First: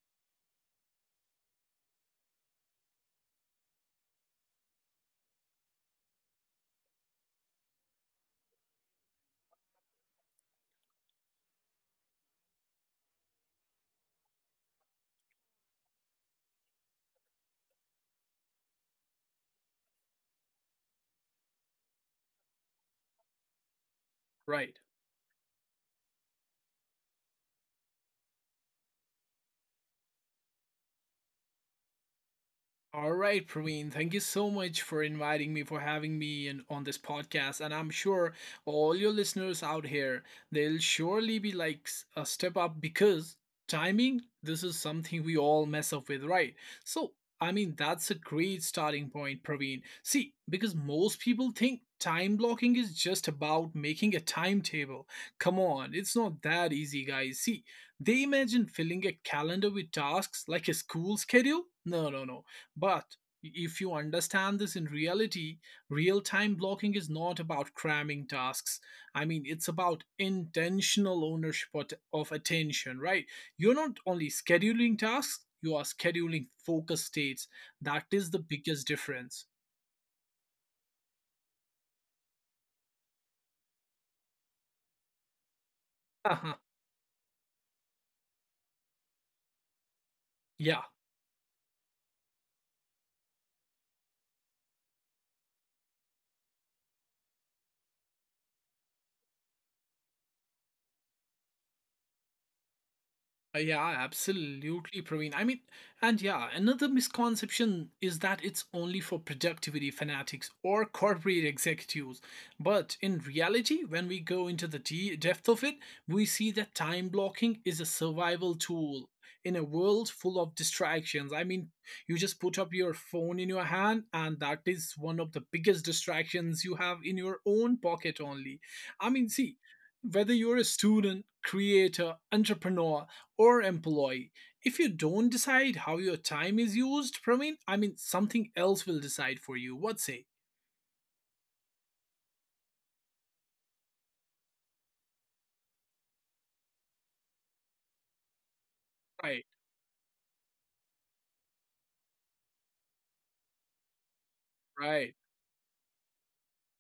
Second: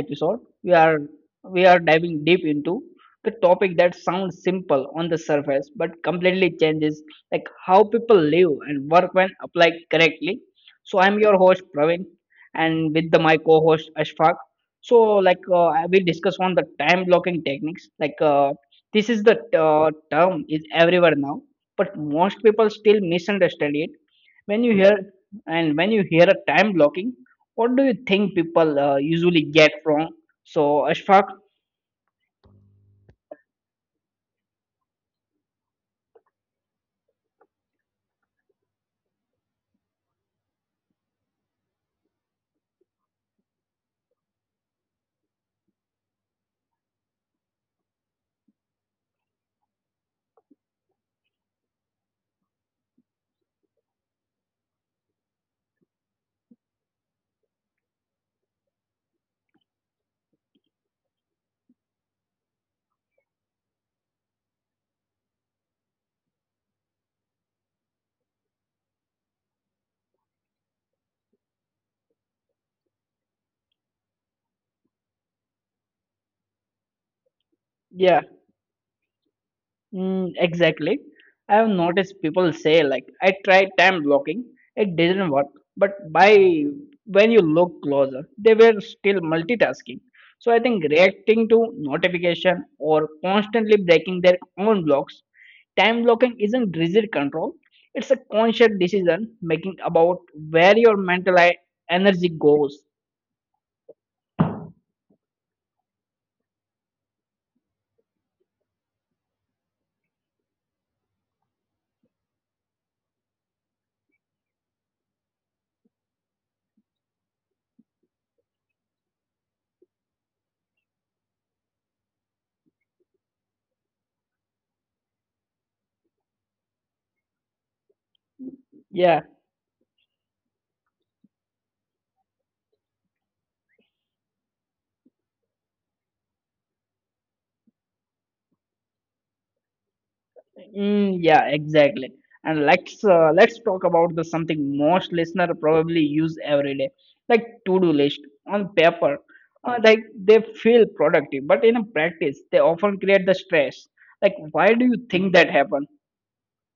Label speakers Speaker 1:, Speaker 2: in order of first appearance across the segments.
Speaker 1: episode. We are diving deep into the topic that sounds simple on the surface but completely changes, like, how people live and work when applied correctly. So I'm your host Praveen, and with the my co-host Ashfaq. So, like, I will discuss on the time blocking techniques. Like, this is the term is everywhere now, but most people still misunderstand it. When you
Speaker 2: Right.
Speaker 1: hear when you hear a time blocking, what do you think people usually get wrong? So, Ashfaq,
Speaker 2: All right, Praveen, thank you so much for inviting me, for having me in, on this podcast. And I'm sure all your listeners out here, they'll surely be like a step up because timing, this is something we all mess up with, right? So, I mean, that's a great starting point, Praveen. See, because most people think time blocking is just about making a timetable. Come on, it's not that easy, guys. See, they imagine filling a calendar with tasks like a school schedule. No, no, no. But if you understand this in reality, real time blocking is not about cramming tasks. I mean, it's about intentional ownership of attention, right? You're not only scheduling tasks, you are scheduling focus states. That
Speaker 1: yeah,
Speaker 2: is the biggest difference.
Speaker 1: mm, exactly. I have noticed people say, like, I tried time blocking, it didn't work, but
Speaker 2: Uh-huh.
Speaker 1: by when you look closer, they were still multitasking. So, I
Speaker 2: Yeah.
Speaker 1: think reacting to notification or constantly breaking their own blocks, time blocking isn't rigid control, it's a conscious decision making about where your mental energy goes.
Speaker 2: Yeah, absolutely, Praveen. I mean, and yeah, another misconception is that it's only for productivity fanatics or corporate executives. But in reality, when we go into the depth of it, we see that time blocking is a survival tool in a world full of distractions. I mean, you just put up your phone in your hand, and that is one of the biggest distractions you have in your own pocket only. I
Speaker 1: Yeah.
Speaker 2: mean, see, whether you're a student, creator, entrepreneur, or employee. If you don't decide how your time is used, Praveen, I mean, something else will decide for you. What say?
Speaker 1: Mm, yeah, exactly. And let's talk about the something most listener probably use every day, like to-do list on paper.
Speaker 2: Right,
Speaker 1: Like they feel productive, but in practice, they often create the stress. Like, why do you
Speaker 2: right.
Speaker 1: think that happened?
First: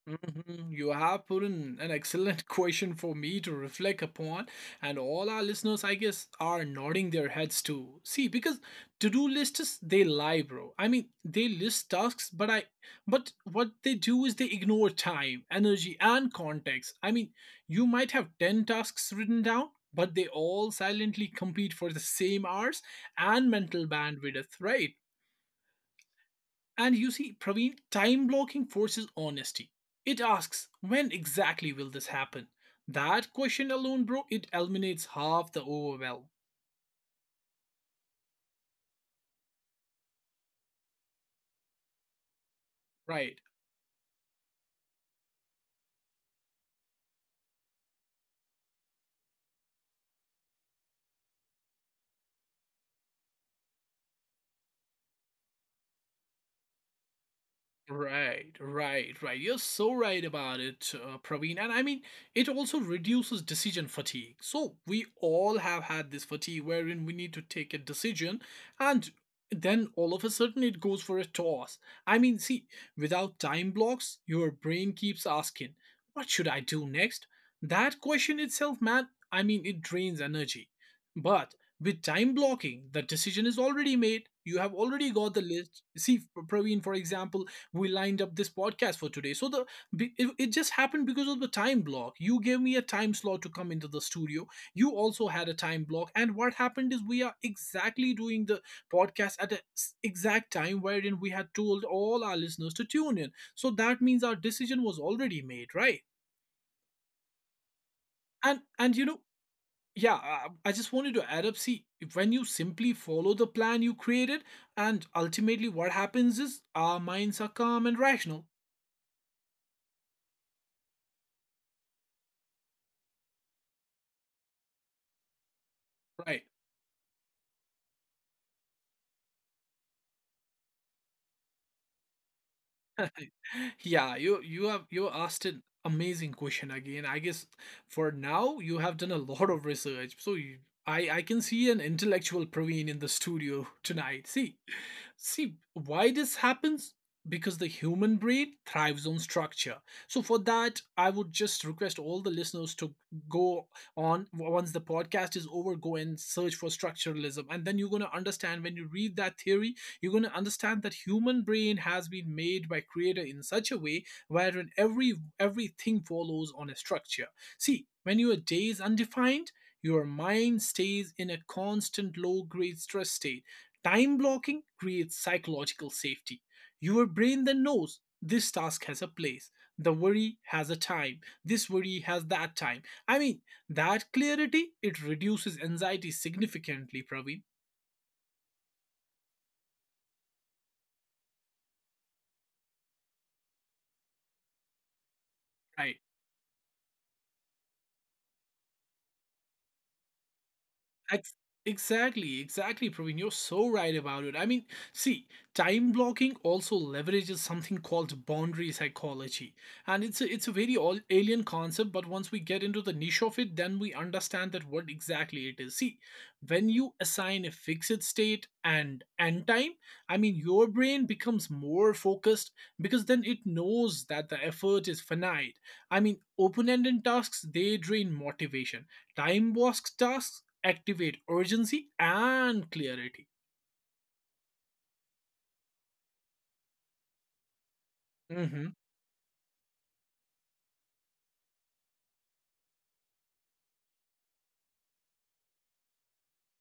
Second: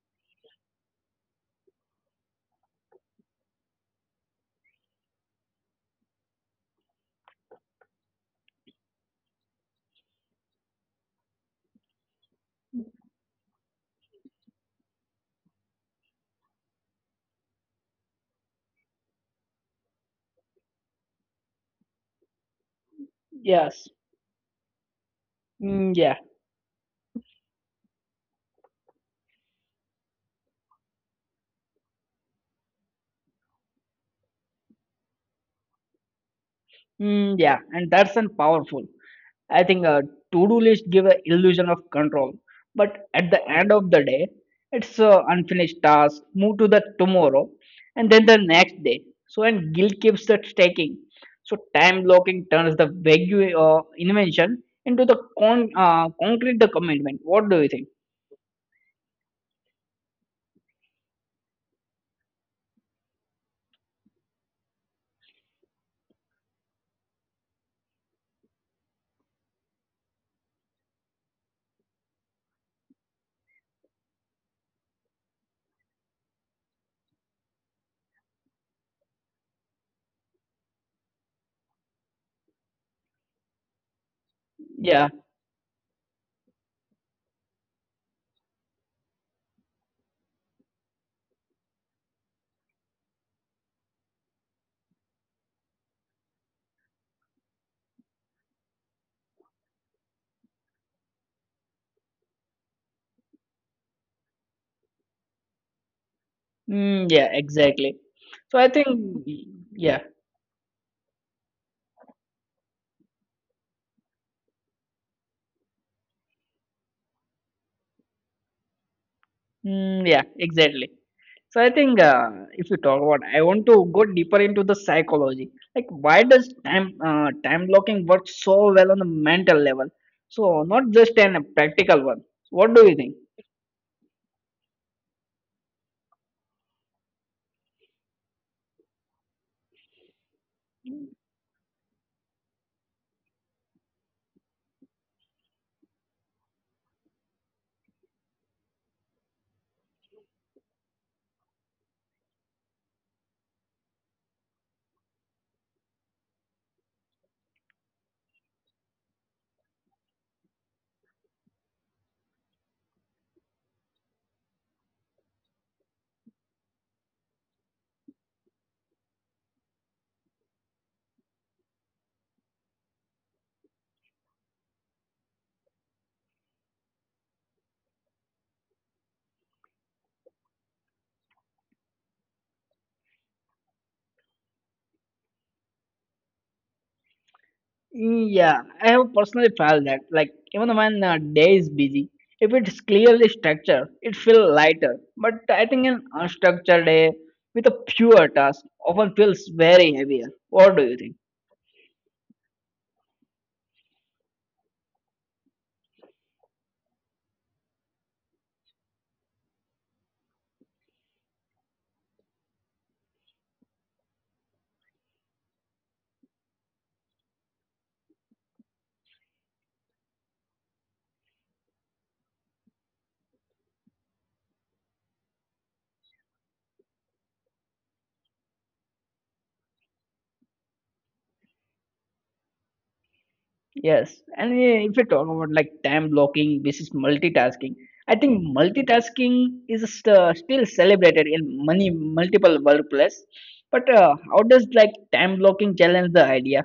Speaker 2: Mhm. You have put in an excellent question for me to reflect upon, and all our listeners, I guess, are nodding their heads too. See, because to-do lists they lie, bro. I mean, they list tasks, but what they do is they ignore time, energy, and context. I mean, you might have ten tasks written down, but they all silently compete for the same hours and mental
Speaker 1: Yes.
Speaker 2: bandwidth, right?
Speaker 1: Mm, yeah.
Speaker 2: And you see, Praveen, time blocking forces honesty. It asks, when exactly will this happen? That question alone, bro, it eliminates half the overwhelm,
Speaker 1: Mm, yeah. And that's an powerful. I think a to-do list give an illusion of control, but at
Speaker 2: right?
Speaker 1: the end of the day, it's a unfinished task. Move to the tomorrow, and then the next day. So and guilt keeps the stacking. So time blocking turns the vague invention into the concrete the commitment. What do you think?
Speaker 2: Right, right, right. You're so right about it, Praveen. And I mean, it also reduces decision fatigue. So we all have had this fatigue wherein we need to take a decision and then all of a sudden it goes for a toss. I mean, see, without time blocks, your brain keeps asking, what should I do next? That question itself, man, I mean, it drains energy. But with time blocking, the decision is already made. You have
Speaker 1: Yeah,
Speaker 2: already got the list. See, Praveen, for example, we lined up this podcast for today so it just happened because of the time block. You gave me a time slot to come into the studio, you also had a time block, and what happened is we are exactly doing the podcast at the exact time wherein we had told all our listeners to tune in. So that means our decision was already made, right?
Speaker 1: mm, yeah, exactly. So
Speaker 2: and
Speaker 1: I think,
Speaker 2: and you know,
Speaker 1: yeah.
Speaker 2: I just wanted to add up. See, when you simply follow the plan you created, and ultimately what happens is our minds are calm and rational,
Speaker 1: Mm, yeah, exactly. So I think, if you talk about, I want to go deeper into the psychology. Like, why
Speaker 2: right?
Speaker 1: does time blocking work so well on a mental level? So not just an a practical one. What do you think?
Speaker 2: Yeah, you asked an amazing question again. I guess for now you have done a lot of research. So you, i i can see an intellectual Praveen in the studio tonight. See, why this happens? Because the human brain thrives on structure. So, for that, I would just request all the listeners to go on, once the podcast is over, go and search for structuralism. And then you're going to understand when you read that theory, you're going to understand that human brain has been made by creator in such a way wherein everything follows on a structure. See, when your day is undefined, your mind stays in a constant low grade stress state. Time blocking creates psychological safety. Your brain then knows this task has a place, the worry has a time, this worry has that time. I mean, that clarity it reduces anxiety significantly, Praveen.
Speaker 1: Yeah, I have personally felt that. Like, even when a day is busy, if it's clearly structured, it feels lighter. But I think
Speaker 2: Right.
Speaker 1: an unstructured day with a pure task often feels very heavier. What do you think?
Speaker 2: Ex- Exactly, exactly, Praveen. You're so right about it. I mean, see, time blocking also leverages something called boundary psychology, and it's a very all alien concept. But once we get into the niche of it, then we understand that what exactly it is. See, when you assign a fixed state and end time, I mean, your brain becomes more focused because then it knows that the effort is finite. I mean, open-ended tasks they drain motivation. Time box tasks activate urgency and clarity.
Speaker 1: Yes, and if you talk about, like, time blocking versus multitasking, I think
Speaker 2: Mhm.
Speaker 1: multitasking is still celebrated in many multiple workplace. But how does, like, time blocking challenge the idea?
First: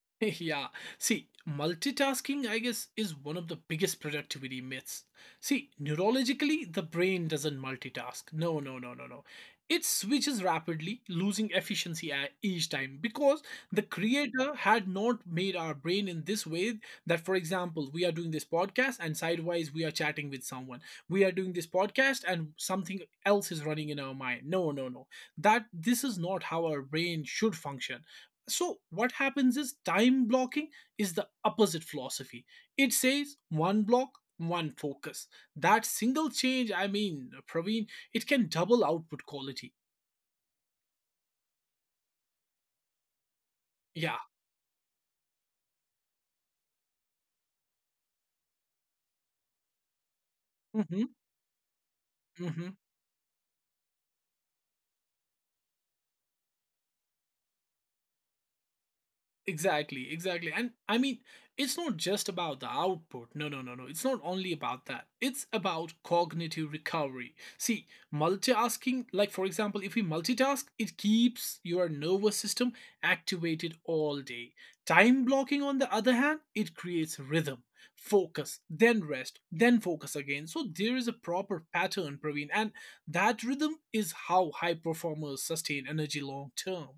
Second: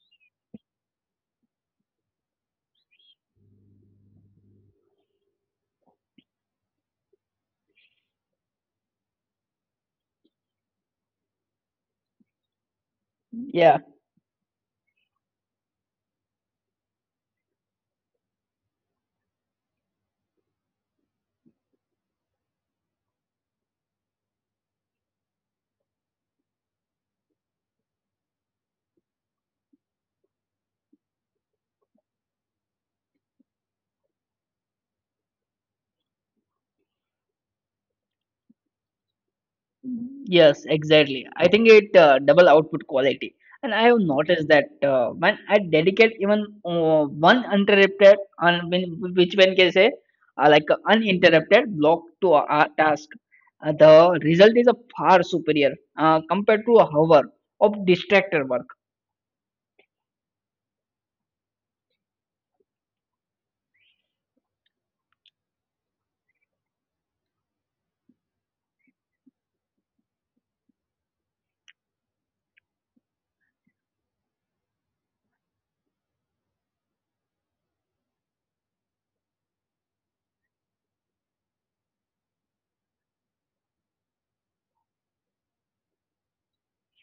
Speaker 2: Yeah. See, multitasking, I guess, is one of the biggest productivity myths. See, neurologically, the brain doesn't multitask. No, no, no, no, no. It switches rapidly, losing efficiency at each time, because
Speaker 1: Yeah.
Speaker 2: the creator had not made our brain in this way that, for example, we are doing this podcast and sidewise we are chatting with someone. We are doing this podcast and something else is running in our mind. No, no, no. That this is not how our brain should function. So what happens is time blocking is the opposite philosophy. It says one block, one focus. That single change, I mean, Praveen, it can double output quality.
Speaker 1: Yes, exactly. I think it double output quality, and I have
Speaker 2: Yeah.
Speaker 1: noticed that when I dedicate even one uninterrupted, which one can say, like, a
Speaker 2: Hmm.
Speaker 1: uninterrupted block to a task, the result is a far superior compared to a hour of distracted work.
Speaker 2: Exactly, exactly. And I mean, it's not just about the output. No, no, no, no. It's not only about that. It's about cognitive recovery. See, multitasking, like for example, if we multitask, it keeps your nervous system activated all day. Time blocking, on the other hand, it creates rhythm, focus, then rest, then focus again. So there is a proper pattern, Praveen. And that rhythm is how high performers sustain energy long term.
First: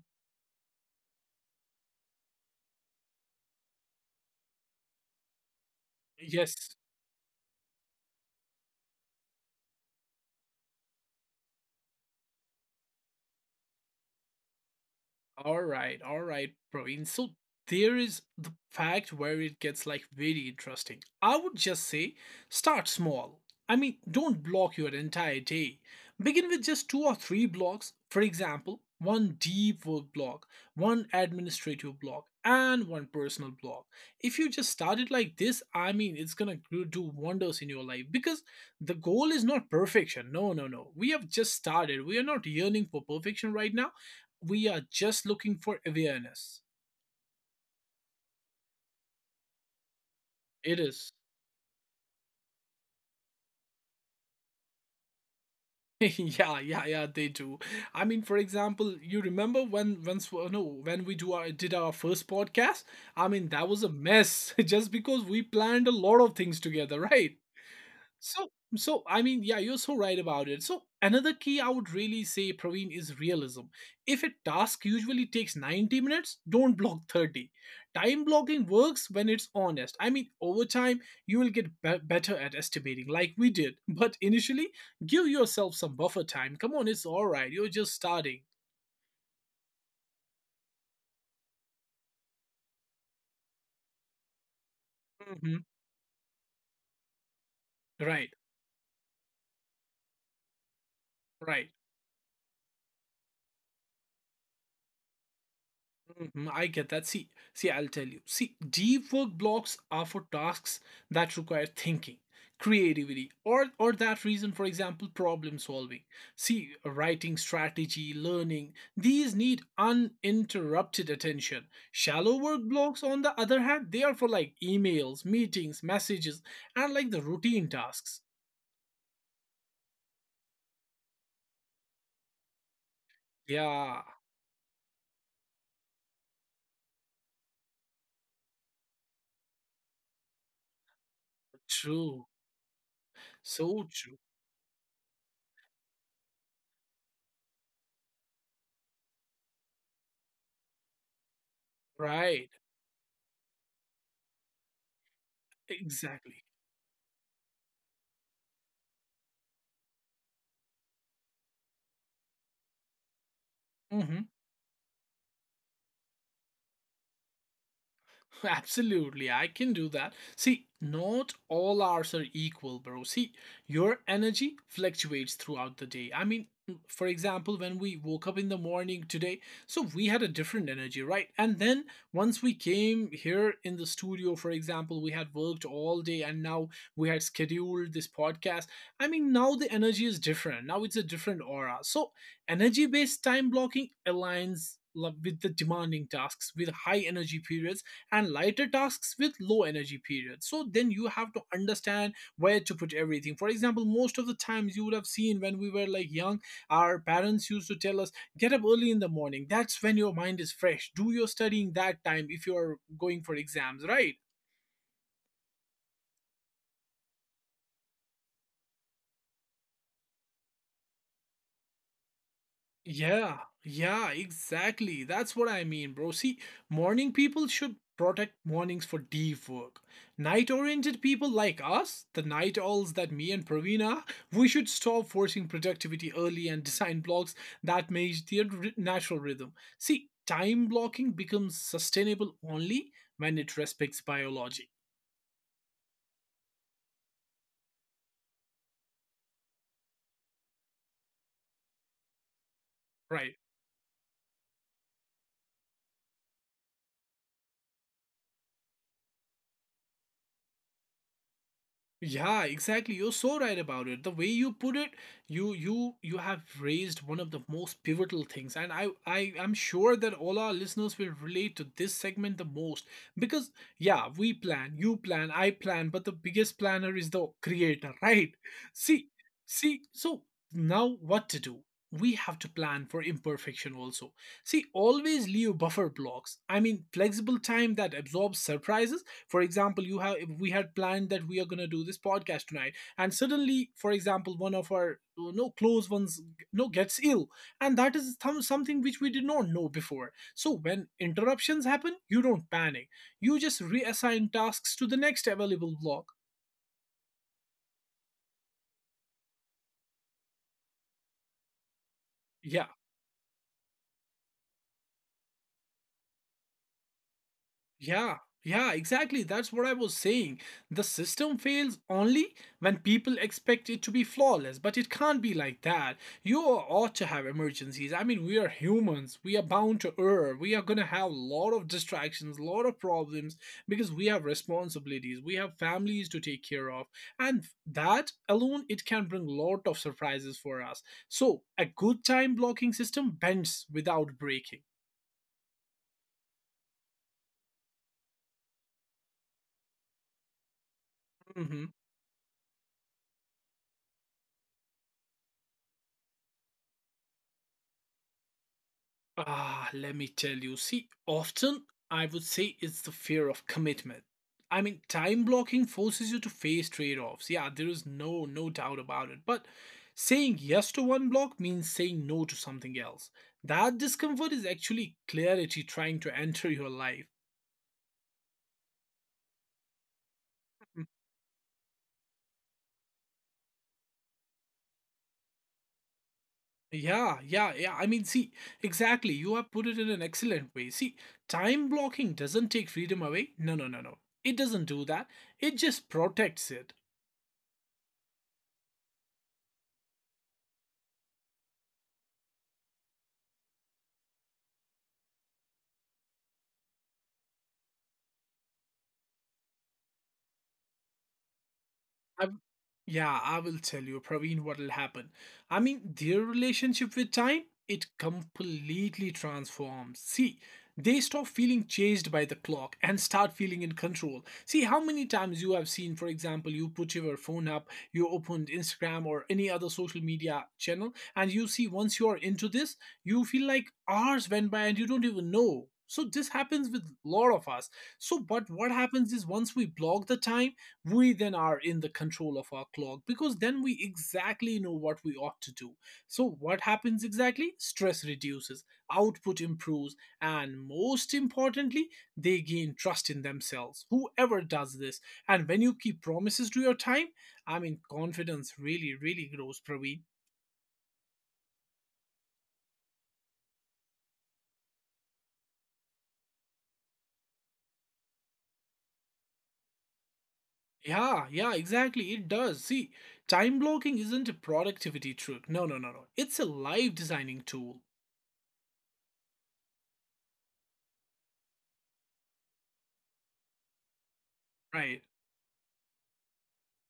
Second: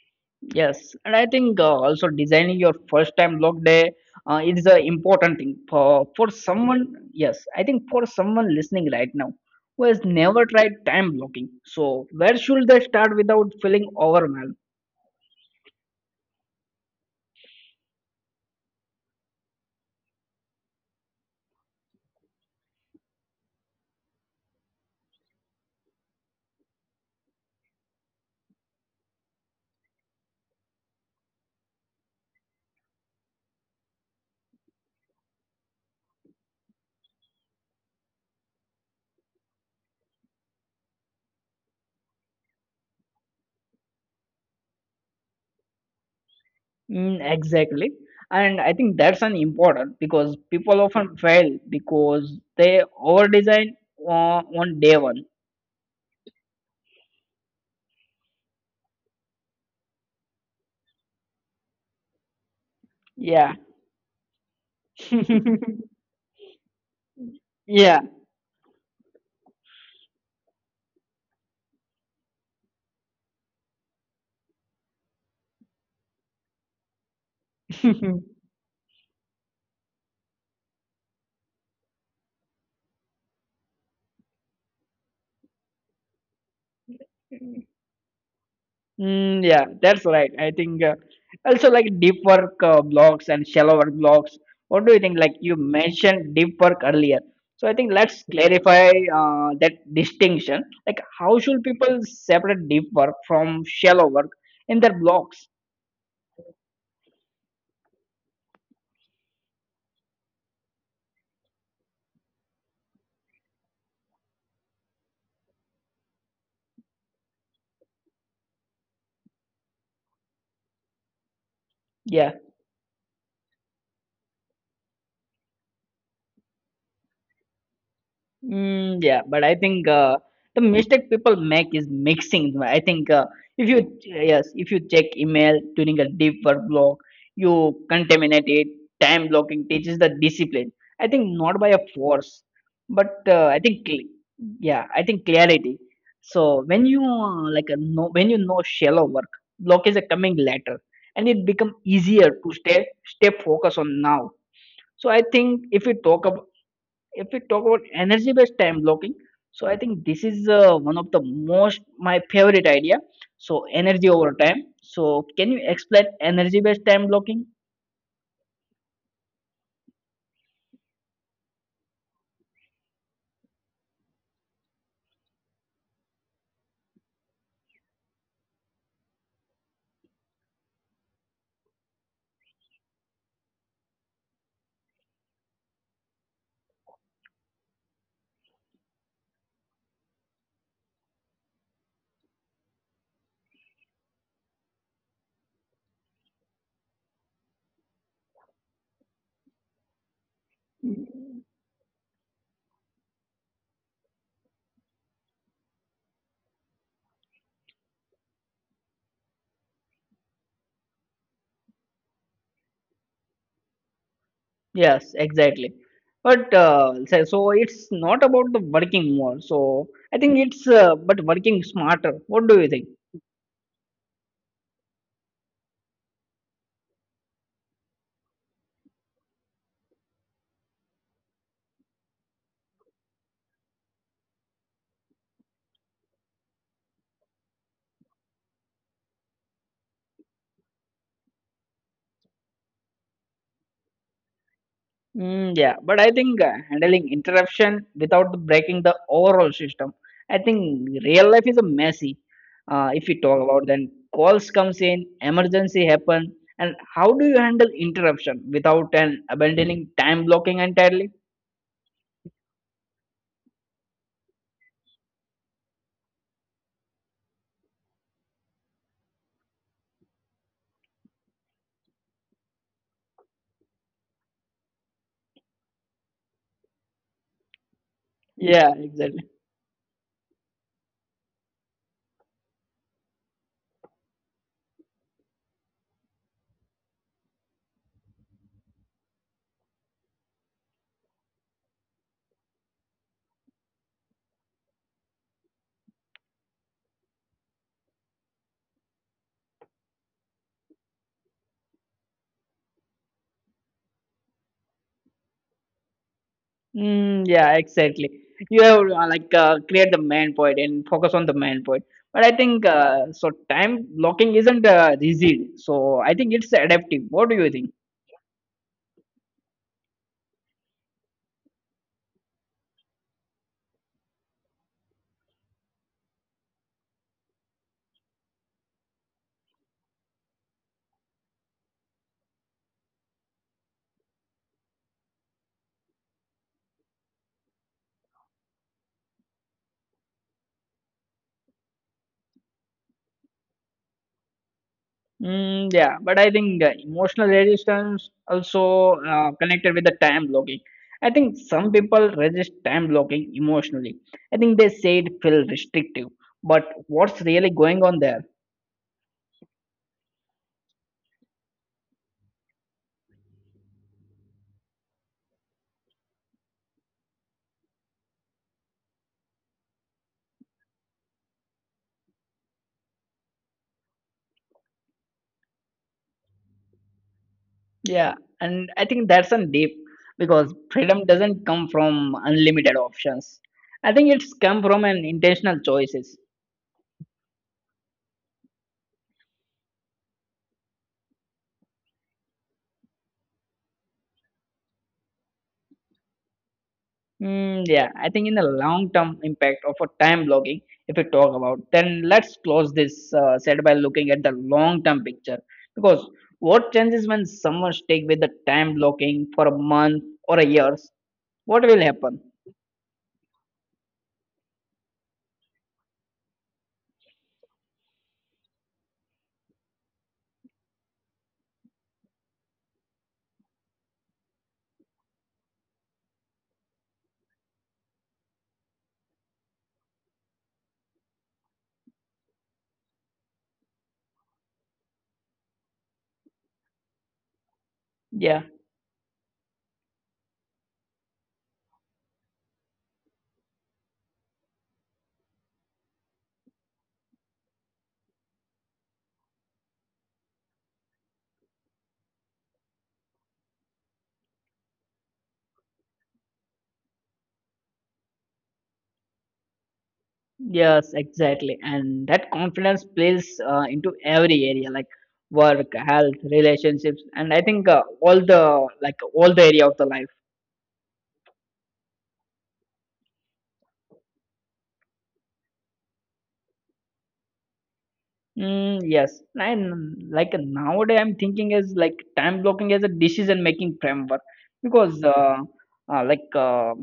Speaker 1: Yes, and I think also designing your first time log day is an important thing for
Speaker 2: Yes.
Speaker 1: someone. Yes, I think for someone listening right now who has never tried time blocking. So where should they start without feeling overwhelmed?
Speaker 2: All right, Praveen. So there is the fact where it gets like very interesting. I would just say start small. I mean, don't block your entire day. Begin with just two or three blocks. For example, one deep work block, one administrative block, and one personal block. If you just start it like this, I mean, it's gonna do wonders in your life because the goal is not perfection. No, no, no. We have just started. We are not yearning for perfection right now, we are just looking for awareness.
Speaker 1: Mm, exactly, and I think that's an important because
Speaker 2: It
Speaker 1: people
Speaker 2: is.
Speaker 1: often fail because they over design on day one.
Speaker 2: Yeah, yeah, yeah, they do. I mean, for example, you remember when once no, when we do our did our first podcast? I mean,
Speaker 1: Yeah,
Speaker 2: that was a mess. Just because we planned a lot of things together, right?
Speaker 1: yeah.
Speaker 2: So, so I mean, yeah, you're so right about it. So, another key I would really say, Praveen, is realism. If a task usually takes 90 minutes, don't block 30. Time blocking works when it's honest. I mean, over time, you will get better at estimating, like we did. But initially, give yourself some buffer time. Come on, it's all right. You're just starting.
Speaker 1: Mm, yeah, that's right. I think also, like, deep work blocks and shallow work blocks. What do you think? Like
Speaker 2: Hmm.
Speaker 1: you mentioned deep work earlier. So I think let's
Speaker 2: Right,
Speaker 1: clarify that distinction. Like, how
Speaker 2: right.
Speaker 1: should people separate deep work from shallow work in their blocks?
Speaker 2: Mhm, I get that. See, I'll tell you. See, deep work blocks are for tasks that require thinking, creativity, or that reason, for example, problem solving. See, writing strategy, learning, these need uninterrupted attention. Shallow
Speaker 1: Yeah.
Speaker 2: work blocks, on the other hand, they are for like emails, meetings, messages, and like the routine tasks.
Speaker 1: Mm, yeah, but I think the mistake people make is mixing. Right? I think if you
Speaker 2: Yeah,
Speaker 1: yes, if you check email during a deep work block, you contaminate it. Time blocking teaches the discipline. I think not by a
Speaker 2: true.
Speaker 1: force, but I
Speaker 2: So
Speaker 1: think
Speaker 2: true.
Speaker 1: yeah, I think clarity. So when you, like a know when you know shallow work, block is a coming later, and it become easier
Speaker 2: Right.
Speaker 1: to stay focused on now. So I think if we talk
Speaker 2: Exactly.
Speaker 1: about if we talk about energy based time blocking, so I think this is one of the most, my favorite idea. So energy
Speaker 2: Mhm.
Speaker 1: over time. So can you explain energy based time blocking?
Speaker 2: Absolutely, I can do that. See, not all hours are equal, bro. See, your energy fluctuates throughout the day. I mean, for example, when we woke up in the morning today, so we had a different energy, right? And then once we came here in the studio, for example, we had worked all day and now we had scheduled this podcast. I mean, now the energy is different. Now it's a different aura. So, energy based time blocking aligns with the demanding tasks with high energy periods and lighter tasks with low energy periods. So then you have to understand where to put everything. For example, most of the times you would have seen when we were like young, our parents used to tell us, get up early in the morning. That's when your mind is fresh. Do your studying that time if you are going for exams, right?
Speaker 1: Yes, exactly. But so it's not about the working more. So I think it's, but working smarter. What do you think?
Speaker 2: Yeah, yeah, exactly. That's what I mean, bro. See, morning people should protect mornings for deep work. Night oriented people like us, the night owls that me and Praveen are, we should stop forcing productivity early and design blocks that match their natural rhythm. See, time blocking becomes sustainable only when it respects biology,
Speaker 1: Mm, yeah, but I think handling interruption without breaking the overall system. I think real life is a messy. If we
Speaker 2: right?
Speaker 1: talk about, then calls comes in, emergency happen, and how do you handle interruption without an abandoning time blocking entirely?
Speaker 2: Yeah, exactly. You're so right about it. The way you put it, you have raised one of the most pivotal things, and I am sure that all our listeners will relate to this segment the most because yeah, we plan, you plan, I plan, but the biggest planner is the creator, right?
Speaker 1: Yeah,
Speaker 2: See,
Speaker 1: exactly.
Speaker 2: see, so now what to do? We have to plan for imperfection also. See, always leave buffer blocks. I mean, flexible time that absorbs surprises. For example, you have we had planned that we are going to do this podcast tonight. And suddenly, for example, one of our you no know, close ones no gets ill. And that is something which we did not know before. So when interruptions happen, you don't panic. You just reassign tasks to the next available block.
Speaker 1: Mm, yeah, exactly. You have, like, create the main point and focus on the main point. But I
Speaker 2: Yeah,
Speaker 1: think so. Time blocking isn't rigid, so I think it's adaptive. What do you think?
Speaker 2: yeah, yeah, exactly. That's what I was saying. The system fails only when people expect it to be flawless, but it can't be like that. You ought to have emergencies. I mean, we are humans. We are bound to err. We are going to have a lot of distractions, a lot of problems because we have responsibilities. We have families to take care of. And that alone, it can bring a lot of surprises for us. So, a good time blocking system bends without breaking.
Speaker 1: Mm, yeah, but I think emotional resistance also connected with the time blocking. I think
Speaker 2: Mhm.
Speaker 1: some people resist time blocking emotionally. I think they say it feels restrictive, but what's really going on there?
Speaker 2: Ah, let me tell you. See, often I would say it's the fear of commitment. I mean, time blocking forces you to face trade offs. Yeah, there is no doubt about it. But saying yes to one block means saying no to something else. That discomfort is actually clarity trying to enter your life.
Speaker 1: Yeah, and I think that's a deep, because
Speaker 2: Mm,
Speaker 1: freedom doesn't come from unlimited options. I think it's come from an intentional choices.
Speaker 2: yeah, yeah, yeah. I mean, see, exactly. You have put it in an excellent way. See, time blocking doesn't take freedom away. No, no, no, no. It doesn't do that. It just protects it.
Speaker 1: Mm, yeah, I think in the long term impact of a time blogging, if we talk about, then let's close this set by looking at the long term picture. Because what changes when someone stick with the time blocking for a month or a years? What will happen?
Speaker 2: Yeah, I will tell you, Praveen, what will happen. I mean, their relationship with time, it completely transforms. See, they stop feeling chased by the clock and start feeling in control. See, how many times you have seen, for example, you put your phone up, you opened Instagram or any other social media channel, and you see once you are into this, you feel like hours went by and you don't even know. So this happens with a lot of us. So, but
Speaker 1: Yeah,
Speaker 2: what happens is once we block the time, we then are in the control of our clock because then we exactly know what we ought to do. So, what happens exactly? Stress reduces, output improves, and most importantly, they gain trust in themselves. Whoever does this, and when you keep promises to your time, I mean, confidence really, really grows, Praveen.
Speaker 1: yes, exactly. And that confidence plays into every area, like work, health, relationships, and I think all the area of the life.
Speaker 2: Yeah, yeah, exactly. It does. See, time blocking isn't a productivity trick. No, no, no, no. It's a life designing tool,
Speaker 1: Mm, yes, and, like, nowadays, I'm thinking is like time blocking as a decision making framework
Speaker 2: right?
Speaker 1: because like,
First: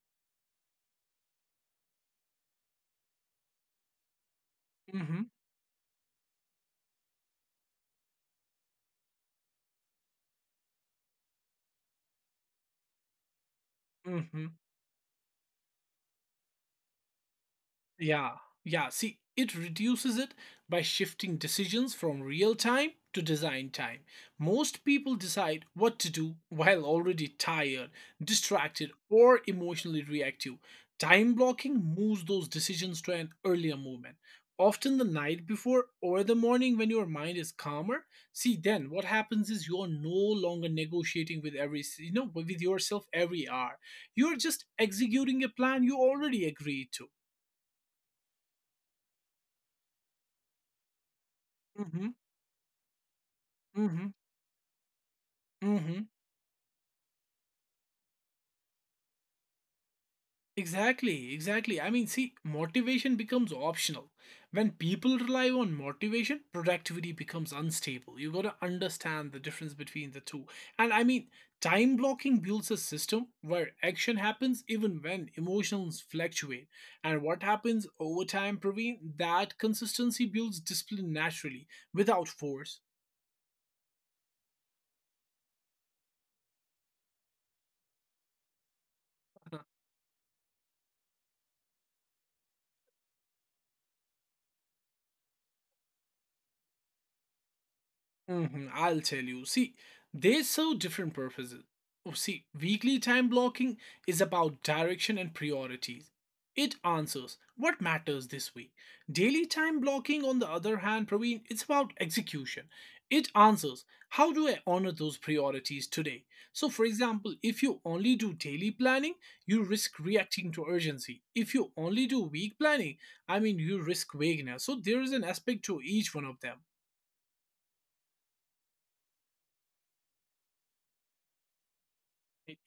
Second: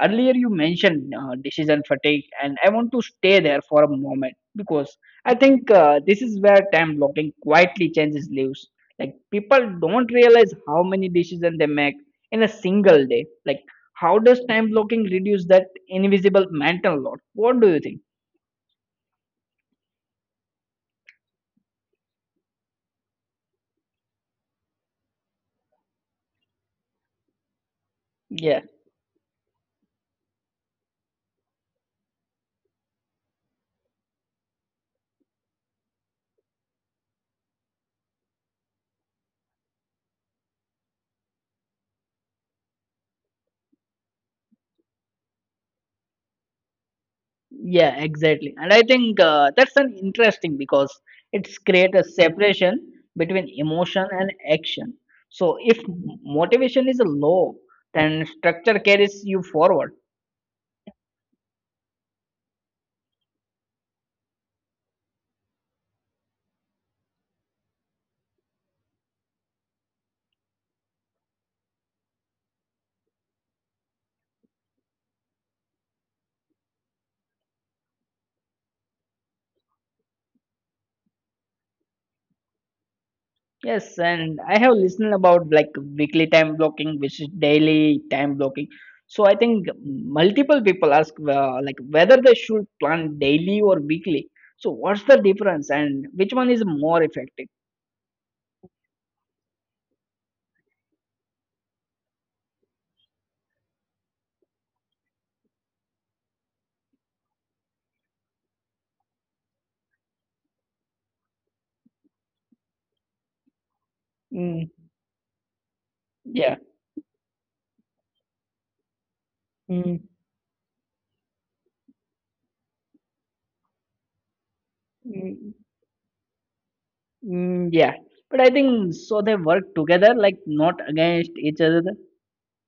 Speaker 1: earlier you mentioned decision fatigue, and I want to stay there for a moment because
Speaker 2: Mm hmm.
Speaker 1: I think this is where time blocking quietly changes lives. Like, people don't realize how many decisions they make in a single day. Like, how
Speaker 2: Mm
Speaker 1: does
Speaker 2: hmm.
Speaker 1: time blocking reduce that invisible mental load? What do you think?
Speaker 2: Yeah, yeah. See, it reduces it by shifting decisions from real time to design time. Most people decide what to do while already tired,
Speaker 1: Yeah.
Speaker 2: distracted, or emotionally reactive. Time blocking moves those decisions to an earlier moment, often the night before or the morning when your mind is calmer. See, then what happens is you're no longer negotiating with every, with yourself every hour. You're just executing a plan you already agreed to.
Speaker 1: Yeah, exactly. And I think that's an interesting because it's create a
Speaker 2: Mm-hmm.
Speaker 1: separation between
Speaker 2: Mm-hmm.
Speaker 1: emotion and action. So if
Speaker 2: Mm-hmm.
Speaker 1: motivation is low, then structure carries you forward.
Speaker 2: Exactly. Exactly. I mean, see, motivation becomes optional. When people rely on motivation, productivity becomes unstable. You got to understand the difference between the two. And I mean, time blocking builds a system where action happens even when emotions fluctuate. And what happens over time, Praveen, that consistency builds discipline naturally without force.
Speaker 1: Yes, and I have listened about, like, weekly time blocking, which is daily time blocking. So I think multiple people ask, like, whether they should plan daily or weekly. So what's the difference, and which one is more effective?
Speaker 2: Mhm, I'll tell you. See, they serve different purposes. Oh, see, weekly time blocking is about direction and priorities. It answers what matters this week. Daily time blocking, on the other hand, Praveen, it's about execution. It answers how do I
Speaker 1: Mm,
Speaker 2: honor those priorities today?
Speaker 1: yeah.
Speaker 2: So, for example, if you only do daily planning, you risk
Speaker 1: Mm.
Speaker 2: reacting to urgency. If you only do week planning, I mean, you risk vagueness. So, there is an
Speaker 1: Mm.
Speaker 2: aspect to each one of them.
Speaker 1: Mm, yeah, but I think so they work together, like not against each other.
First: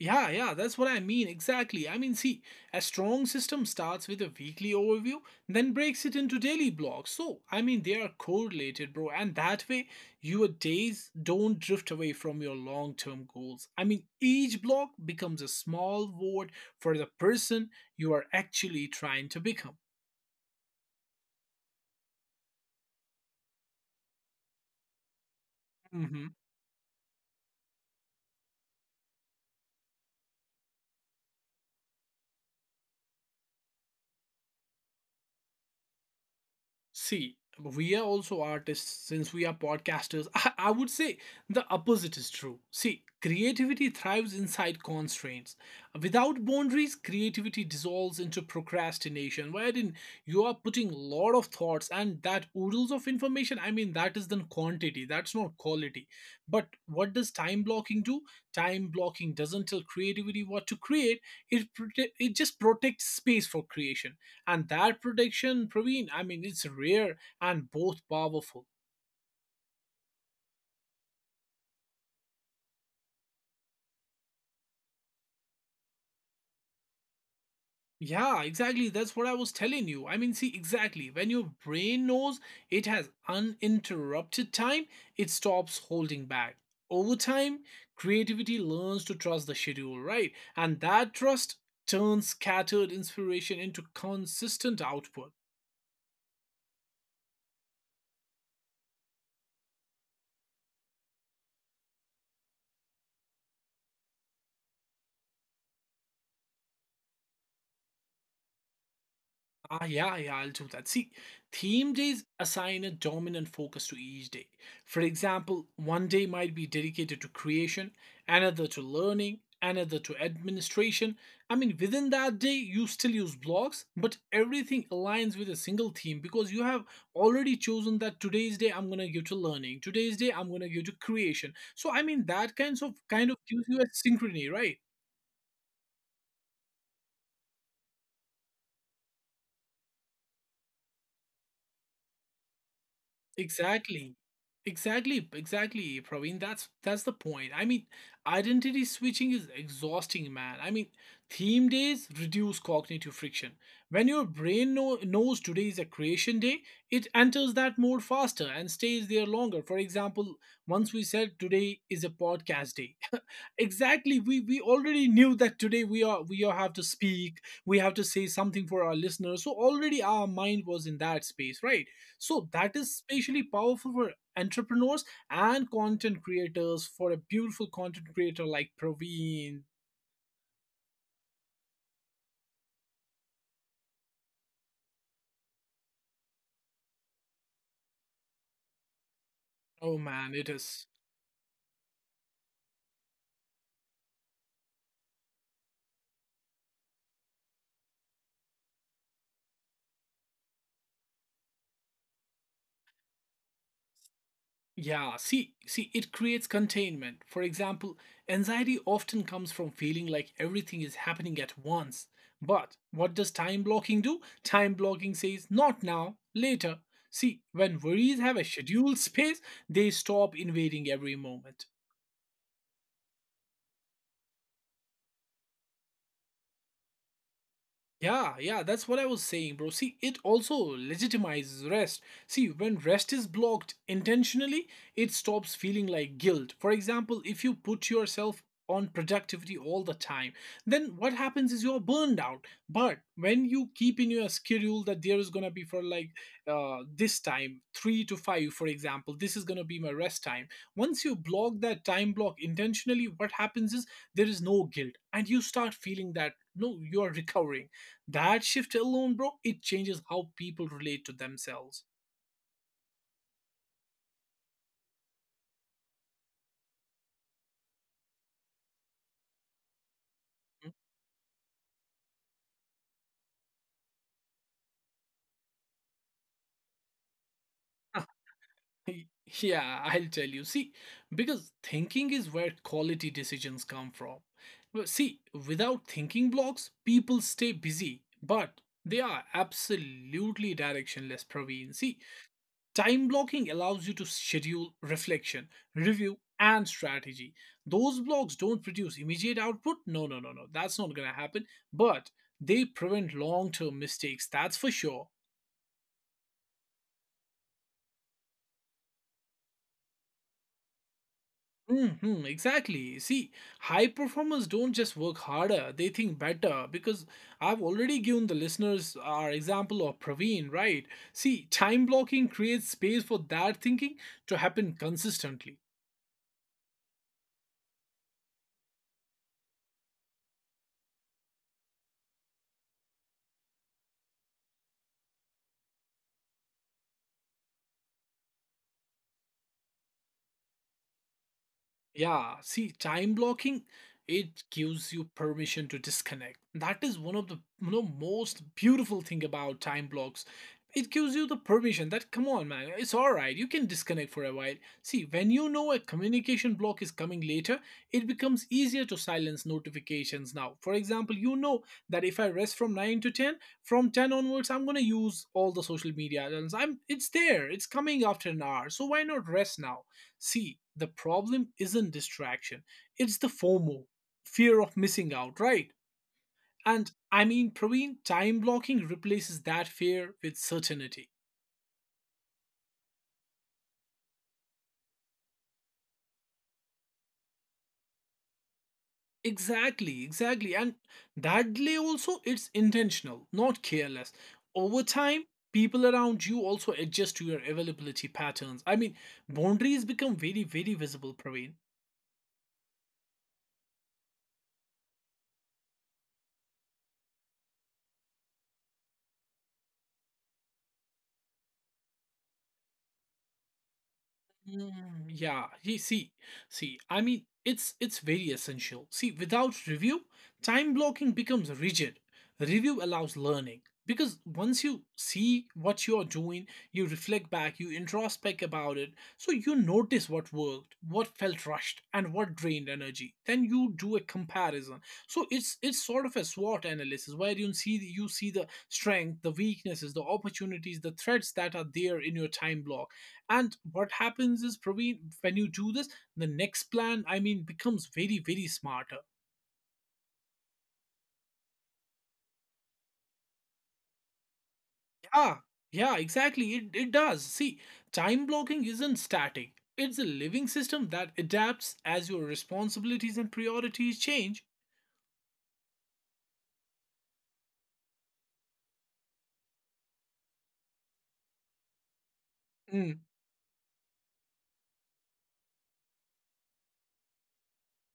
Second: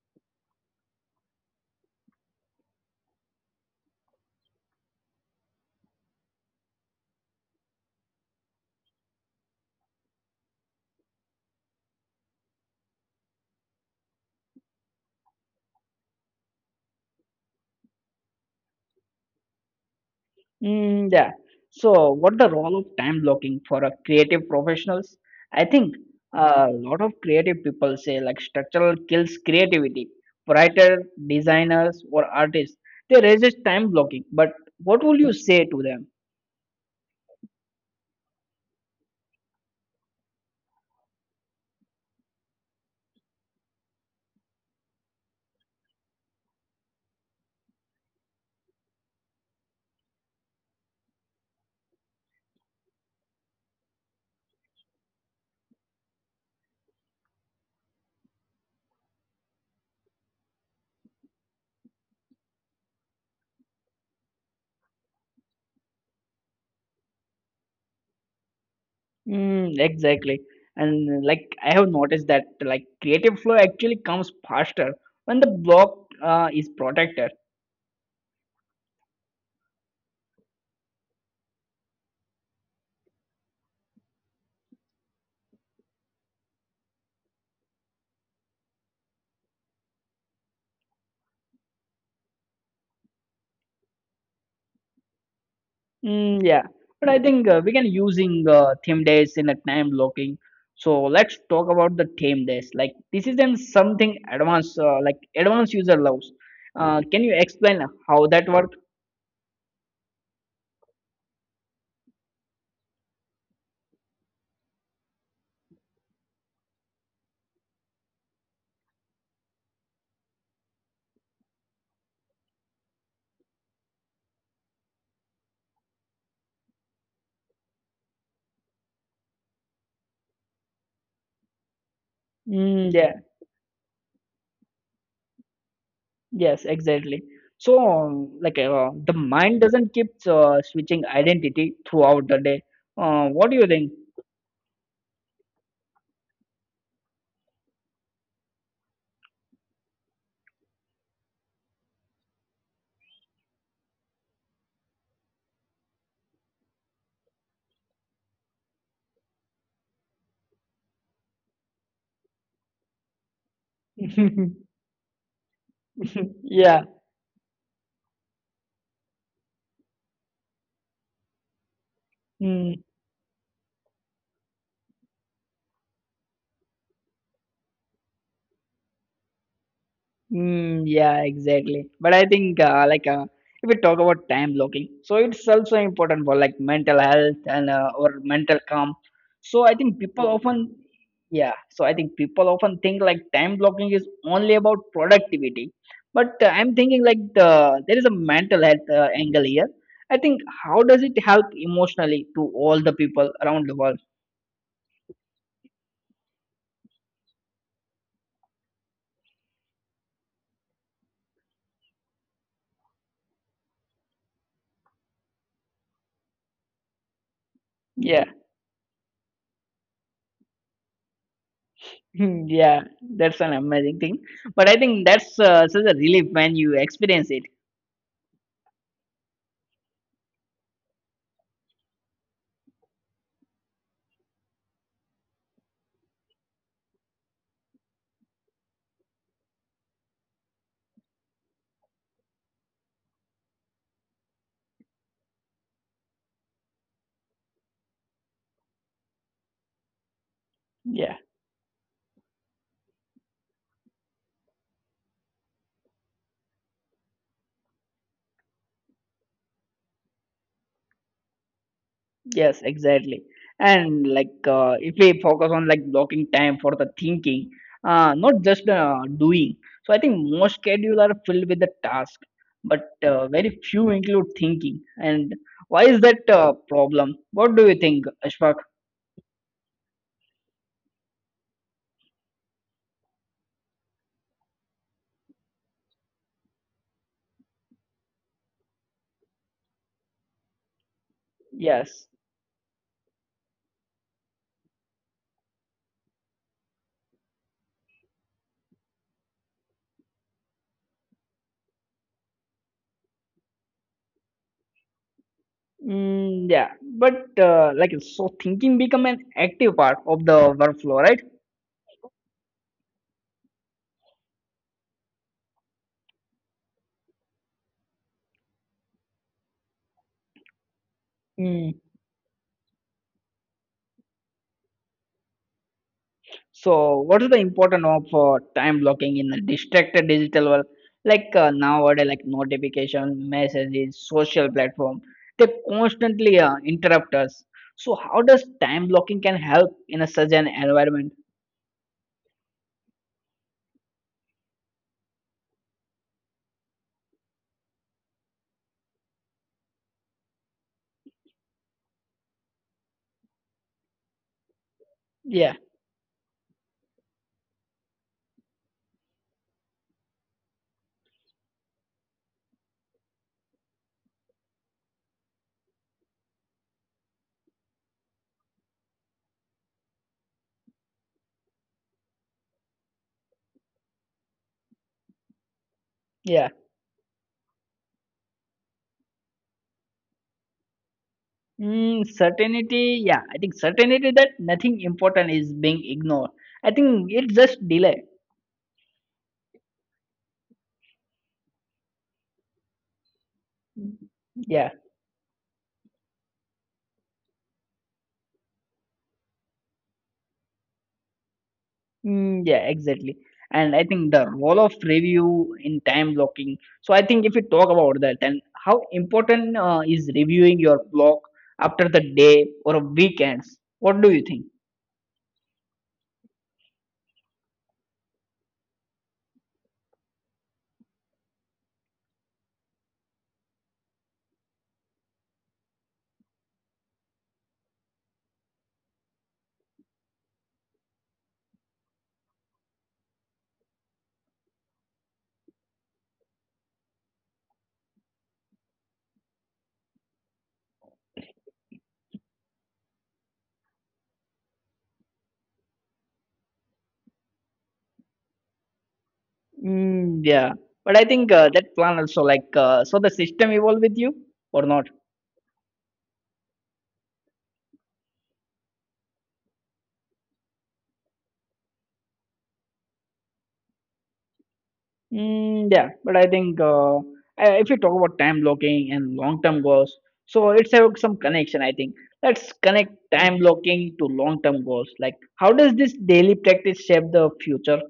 Speaker 2: Yeah, yeah, that's what I mean. Exactly. I mean, see, a strong system starts with a weekly overview, then breaks it into daily blocks. So, I mean, they are correlated, bro. And that way, your days don't drift away from your long term goals. I mean, each block becomes a small vote for the person you are actually trying to become.
Speaker 1: Mm, yeah. So what the role of time blocking for a creative professionals? I think a lot of creative people say, like, structural kills creativity. Writer, designers, or artists, they resist time blocking. But what will you say to them?
Speaker 2: See, we are also artists since we are podcasters. I would say the opposite is true. See, creativity thrives inside constraints. Without boundaries, creativity dissolves into procrastination, wherein you are putting lot of thoughts and that oodles of information. I mean, that is then quantity, that's not quality. But what does time blocking do? Time blocking doesn't tell creativity what to create, it just protects space for creation and that protection, Praveen, I mean, it's rare and both powerful.
Speaker 1: Mm, exactly. And, like, I have noticed that, like, creative flow actually comes faster when the block is protected.
Speaker 2: Yeah, exactly. That's what I was telling you. I mean, see, exactly. When your brain knows it has uninterrupted time, it stops holding back. Over time, creativity learns to trust the schedule, right? And that trust turns scattered inspiration into consistent output.
Speaker 1: Mm, yeah, but I think we can using theme days in a time blocking. So let's talk about the theme days. Like, this isn't something advanced, like, advanced user loves. Can you explain how that works?
Speaker 2: Ah, yeah, yeah, I'll do that. See, theme days assign a dominant focus to each day. For example, one day might be dedicated to creation, another to learning, another to administration. I mean, within that day, you still use blocks, but everything aligns with a single theme because you have already chosen that today's day I'm gonna give to learning, today's day I'm gonna give to creation. So, I mean, that kinds
Speaker 1: Mm,
Speaker 2: of
Speaker 1: yeah,
Speaker 2: kind of gives you a synchrony, right?
Speaker 1: yes, exactly. So like, the mind doesn't keep switching identity throughout the day. What do you
Speaker 2: Exactly. Exactly, exactly, Praveen. That's the point. I mean, identity switching is exhausting, man. I mean, theme days reduce cognitive friction. When your knows today is a creation day, it enters that mode faster and stays there longer. For example, once we said today is a podcast day. Exactly, we
Speaker 1: think?
Speaker 2: we already knew that today we are have to
Speaker 1: Yeah.
Speaker 2: speak, we have to say something for our listeners. So already our mind was in that space, right? So that is especially powerful for entrepreneurs and content creators. For a beautiful content creator like Praveen,
Speaker 1: Mm, yeah, exactly. But I think like, if we talk about time blocking, so it's also important for, like, mental health and or mental calm. So I
Speaker 2: oh
Speaker 1: think people
Speaker 2: man, it
Speaker 1: often,
Speaker 2: is.
Speaker 1: yeah. So I think people often think, like, time blocking is only about productivity, but I'm thinking, like, there is a mental health angle here. I think how does it help emotionally to all the people around the world?
Speaker 2: Yeah, see, it creates containment. For example, anxiety often comes from feeling like everything is happening at once. But what does time blocking do? Time blocking says not now, later. See, when worries
Speaker 1: Yeah.
Speaker 2: have a scheduled space, they stop invading every moment.
Speaker 1: Hmm. Yeah, that's an amazing thing. But I think that's such a relief when you experience it.
Speaker 2: Yeah, yeah, that's what I was saying, bro. See, it also legitimizes rest. See, when rest is blocked intentionally, it stops feeling like guilt. For example, if you put yourself on productivity all the time, then what happens is you're burned out. But when you keep in your schedule that there is gonna be for this time, three to five, for example, this is gonna be my rest time. Once
Speaker 1: Yeah.
Speaker 2: you block that time block intentionally, what happens is there is no guilt, and you start feeling that no, you are recovering that shift alone, bro, it changes how people relate to themselves.
Speaker 1: Yes, exactly. And, like, if we focus on, like, blocking time for the thinking, not just doing. So I think most
Speaker 2: Mm.
Speaker 1: schedules are filled with the task, but very few include thinking. And why is that problem? What do you think, Ashfaq?
Speaker 2: Y- Yeah, I'll tell you. See, because thinking is where quality decisions come from. Well, see, without thinking blocks, people stay busy, but they are absolutely directionless, Praveen. See,
Speaker 1: Yes.
Speaker 2: time blocking allows you to schedule reflection, review, and strategy. Those blocks don't produce immediate output. No, no, no, no. That's not going to happen. But they prevent long term mistakes. That's for sure.
Speaker 1: Mm, yeah. But like, so thinking become an active part of the workflow,
Speaker 2: Exactly. See, high performers don't just work harder, they think better. Because I've already given the listeners our example of Praveen, right? See,
Speaker 1: right?
Speaker 2: time blocking creates space for that thinking to happen consistently.
Speaker 1: So, what is the importance of time blocking in a distracted digital world? Like, nowadays, like, notification, messages, social platform, they constantly interrupt us. So, how does time blocking can help in a such an environment?
Speaker 2: Yeah, see, time blocking, it gives you permission to disconnect. That is one of the most beautiful thing about time blocks. It gives you the permission that come on, man, it's all right. You can disconnect for a while. See, when you
Speaker 1: Yeah,
Speaker 2: know a communication block is coming later, it becomes easier to silence notifications now. For example, you know that if I rest from 9 to 10, from 10 onwards, I'm gonna use all the social media. And I'm it's there, it's coming after an hour. So why not rest now? See, the problem isn't distraction, it's the FOMO, fear of missing out, right?
Speaker 1: yeah.
Speaker 2: And I mean, Praveen, time blocking replaces that fear with certainty.
Speaker 1: Mm, certainty, yeah. I think certainty that nothing important is being ignored. I think it's just delay.
Speaker 2: Exactly, exactly. And that delay also, it's intentional, not careless.
Speaker 1: Yeah.
Speaker 2: Over time, people around you also adjust to your availability patterns. I mean, boundaries become very, very visible, Praveen.
Speaker 1: Mm, yeah, exactly. And I think the role of review in time blocking. So I think if we talk about that and how important is reviewing your block after the day or weekends, what do you think?
Speaker 2: Mm, yeah, you see, I mean, it's very essential. See, without review, time blocking becomes rigid. Review allows learning because once you see what you are doing, you reflect back, you introspect about it, so you notice what worked, what felt rushed, and what drained energy. Then you do a comparison. So it's sort of a SWOT analysis where you see the strength, the weaknesses, the opportunities, the threats that are there in your time block and what happens is, Praveen, when you do this, the next plan, I mean, becomes very, very smarter.
Speaker 1: Mm, yeah, but I think that plan also, like, so the system evolve with you or not?
Speaker 2: Yeah, yeah, exactly. It does. See, time blocking isn't static, it's a living system that adapts as your responsibilities and priorities change.
Speaker 1: Mm, yeah, but I think if you talk about time blocking and long-term goals, so it's have some connection. I think let's connect time blocking to long-term goals. Like, how does this daily practice shape the future?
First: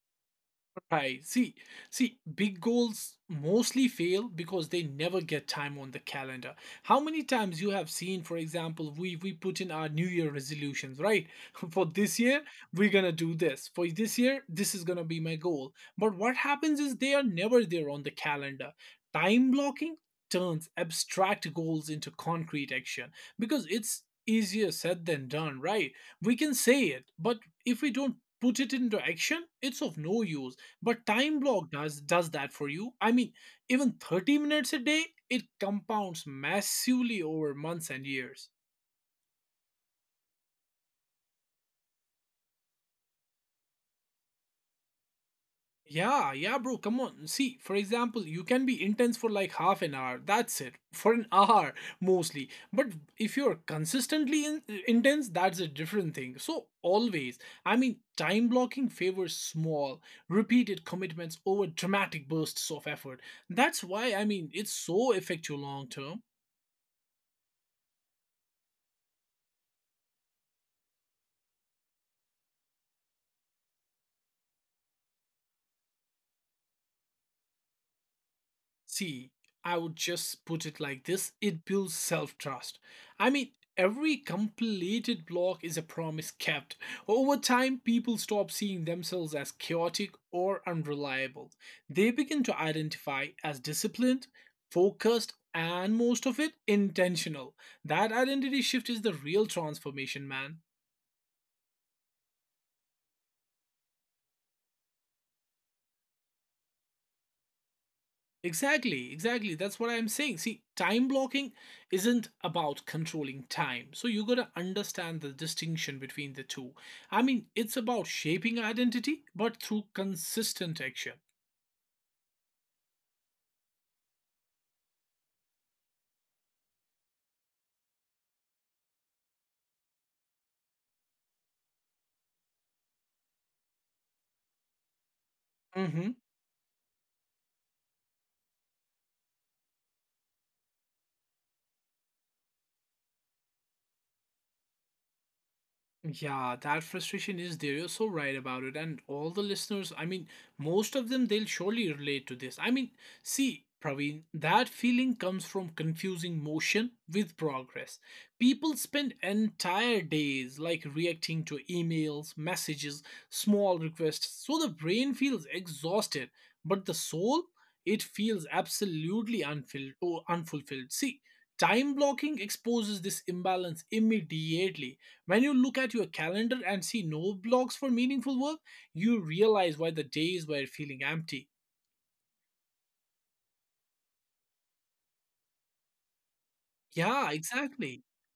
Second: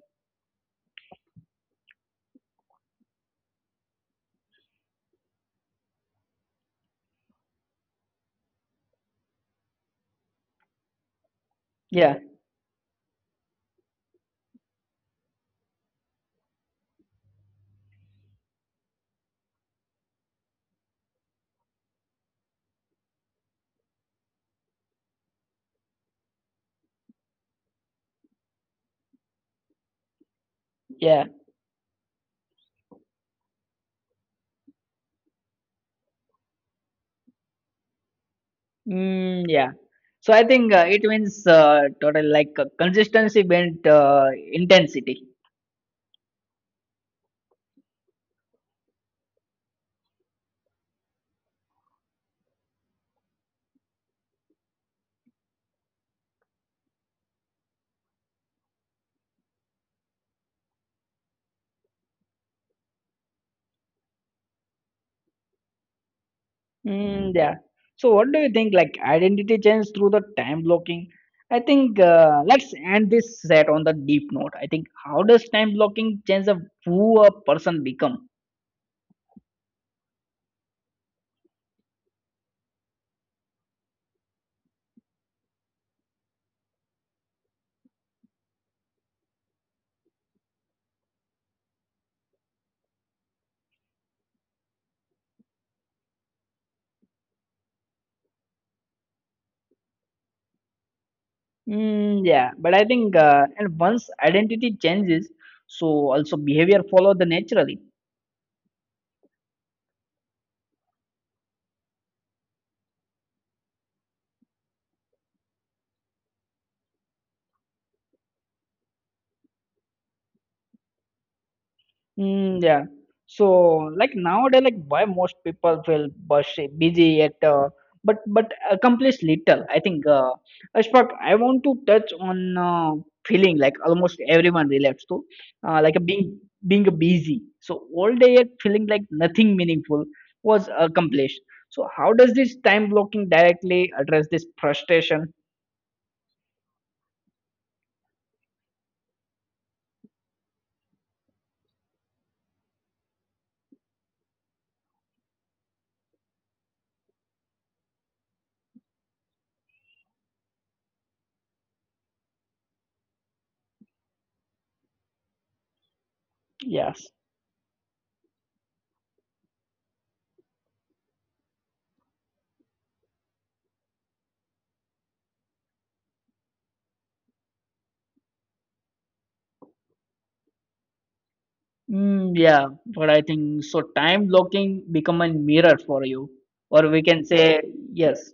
Speaker 2: Right. See, big goals mostly fail because they never get time on the calendar. How many times you have seen, for example, we put in our New Year resolutions, right? For
Speaker 1: Yeah,
Speaker 2: this year, we're gonna do this. For this year, this is gonna be my goal. But what happens is they are never there on the calendar. Time blocking turns abstract goals into concrete action because it's easier said than done, right? We can say it, but if we don't put it into action, it's of no use. But
Speaker 1: yeah,
Speaker 2: time block does that for you. I mean, even 30 minutes a day, it compounds massively over months and years.
Speaker 1: mm, yeah. So I think it means total consistency meant intensity.
Speaker 2: Yeah, yeah, bro, come on. See, for example, you can be intense for like half an hour. That's it. For an hour mostly. But if you're consistently intense, that's a different thing. So, always, I mean, time blocking favors small, repeated commitments over dramatic bursts of effort. That's why, I mean, it's so effective long term.
Speaker 1: Mm, yeah. So, what do you think? Like identity change through the time blocking. I think let's end this set on the deep note. I think how does time blocking change the who a person become?
Speaker 2: See, I would just put it like this, it builds self trust. I mean, every completed block is a promise kept. Over time, people stop seeing themselves as chaotic or unreliable. They begin to identify as disciplined, focused, and most of it intentional. That identity shift is the real transformation, man.
Speaker 1: Mm, yeah. But I think and once identity changes, so also behavior follow the naturally.
Speaker 2: Exactly, exactly. That's what I'm saying. See, time blocking isn't about controlling time. So you got to understand the distinction between the two. I mean, it's about shaping identity, but through consistent action.
Speaker 1: Mm, yeah. So like nowadays, like why most people feel busy, busy at but accomplish little. I think Ashfaq, I want to touch on feeling like almost everyone relates to like a being being busy. So all day yet feeling like nothing meaningful was accomplished. So how does this time blocking directly address this frustration?
Speaker 2: Yeah, that frustration is there. You're so right about it. And all the listeners, I mean, most of them, they'll surely relate to this. I mean, see, Praveen, that feeling comes from confusing motion with progress. People spend entire days like reacting to emails, messages, small requests. So the brain feels exhausted, but the
Speaker 1: Yes.
Speaker 2: soul, it feels absolutely unfilled or unfulfilled. See, time blocking exposes this imbalance immediately. When you look at your calendar and see no blocks for meaningful work, you realize why the days were feeling empty.
Speaker 1: Mm, yeah, but I think so. Time blocking become a mirror for you, or we can
Speaker 2: Yeah,
Speaker 1: say
Speaker 2: exactly.
Speaker 1: yes,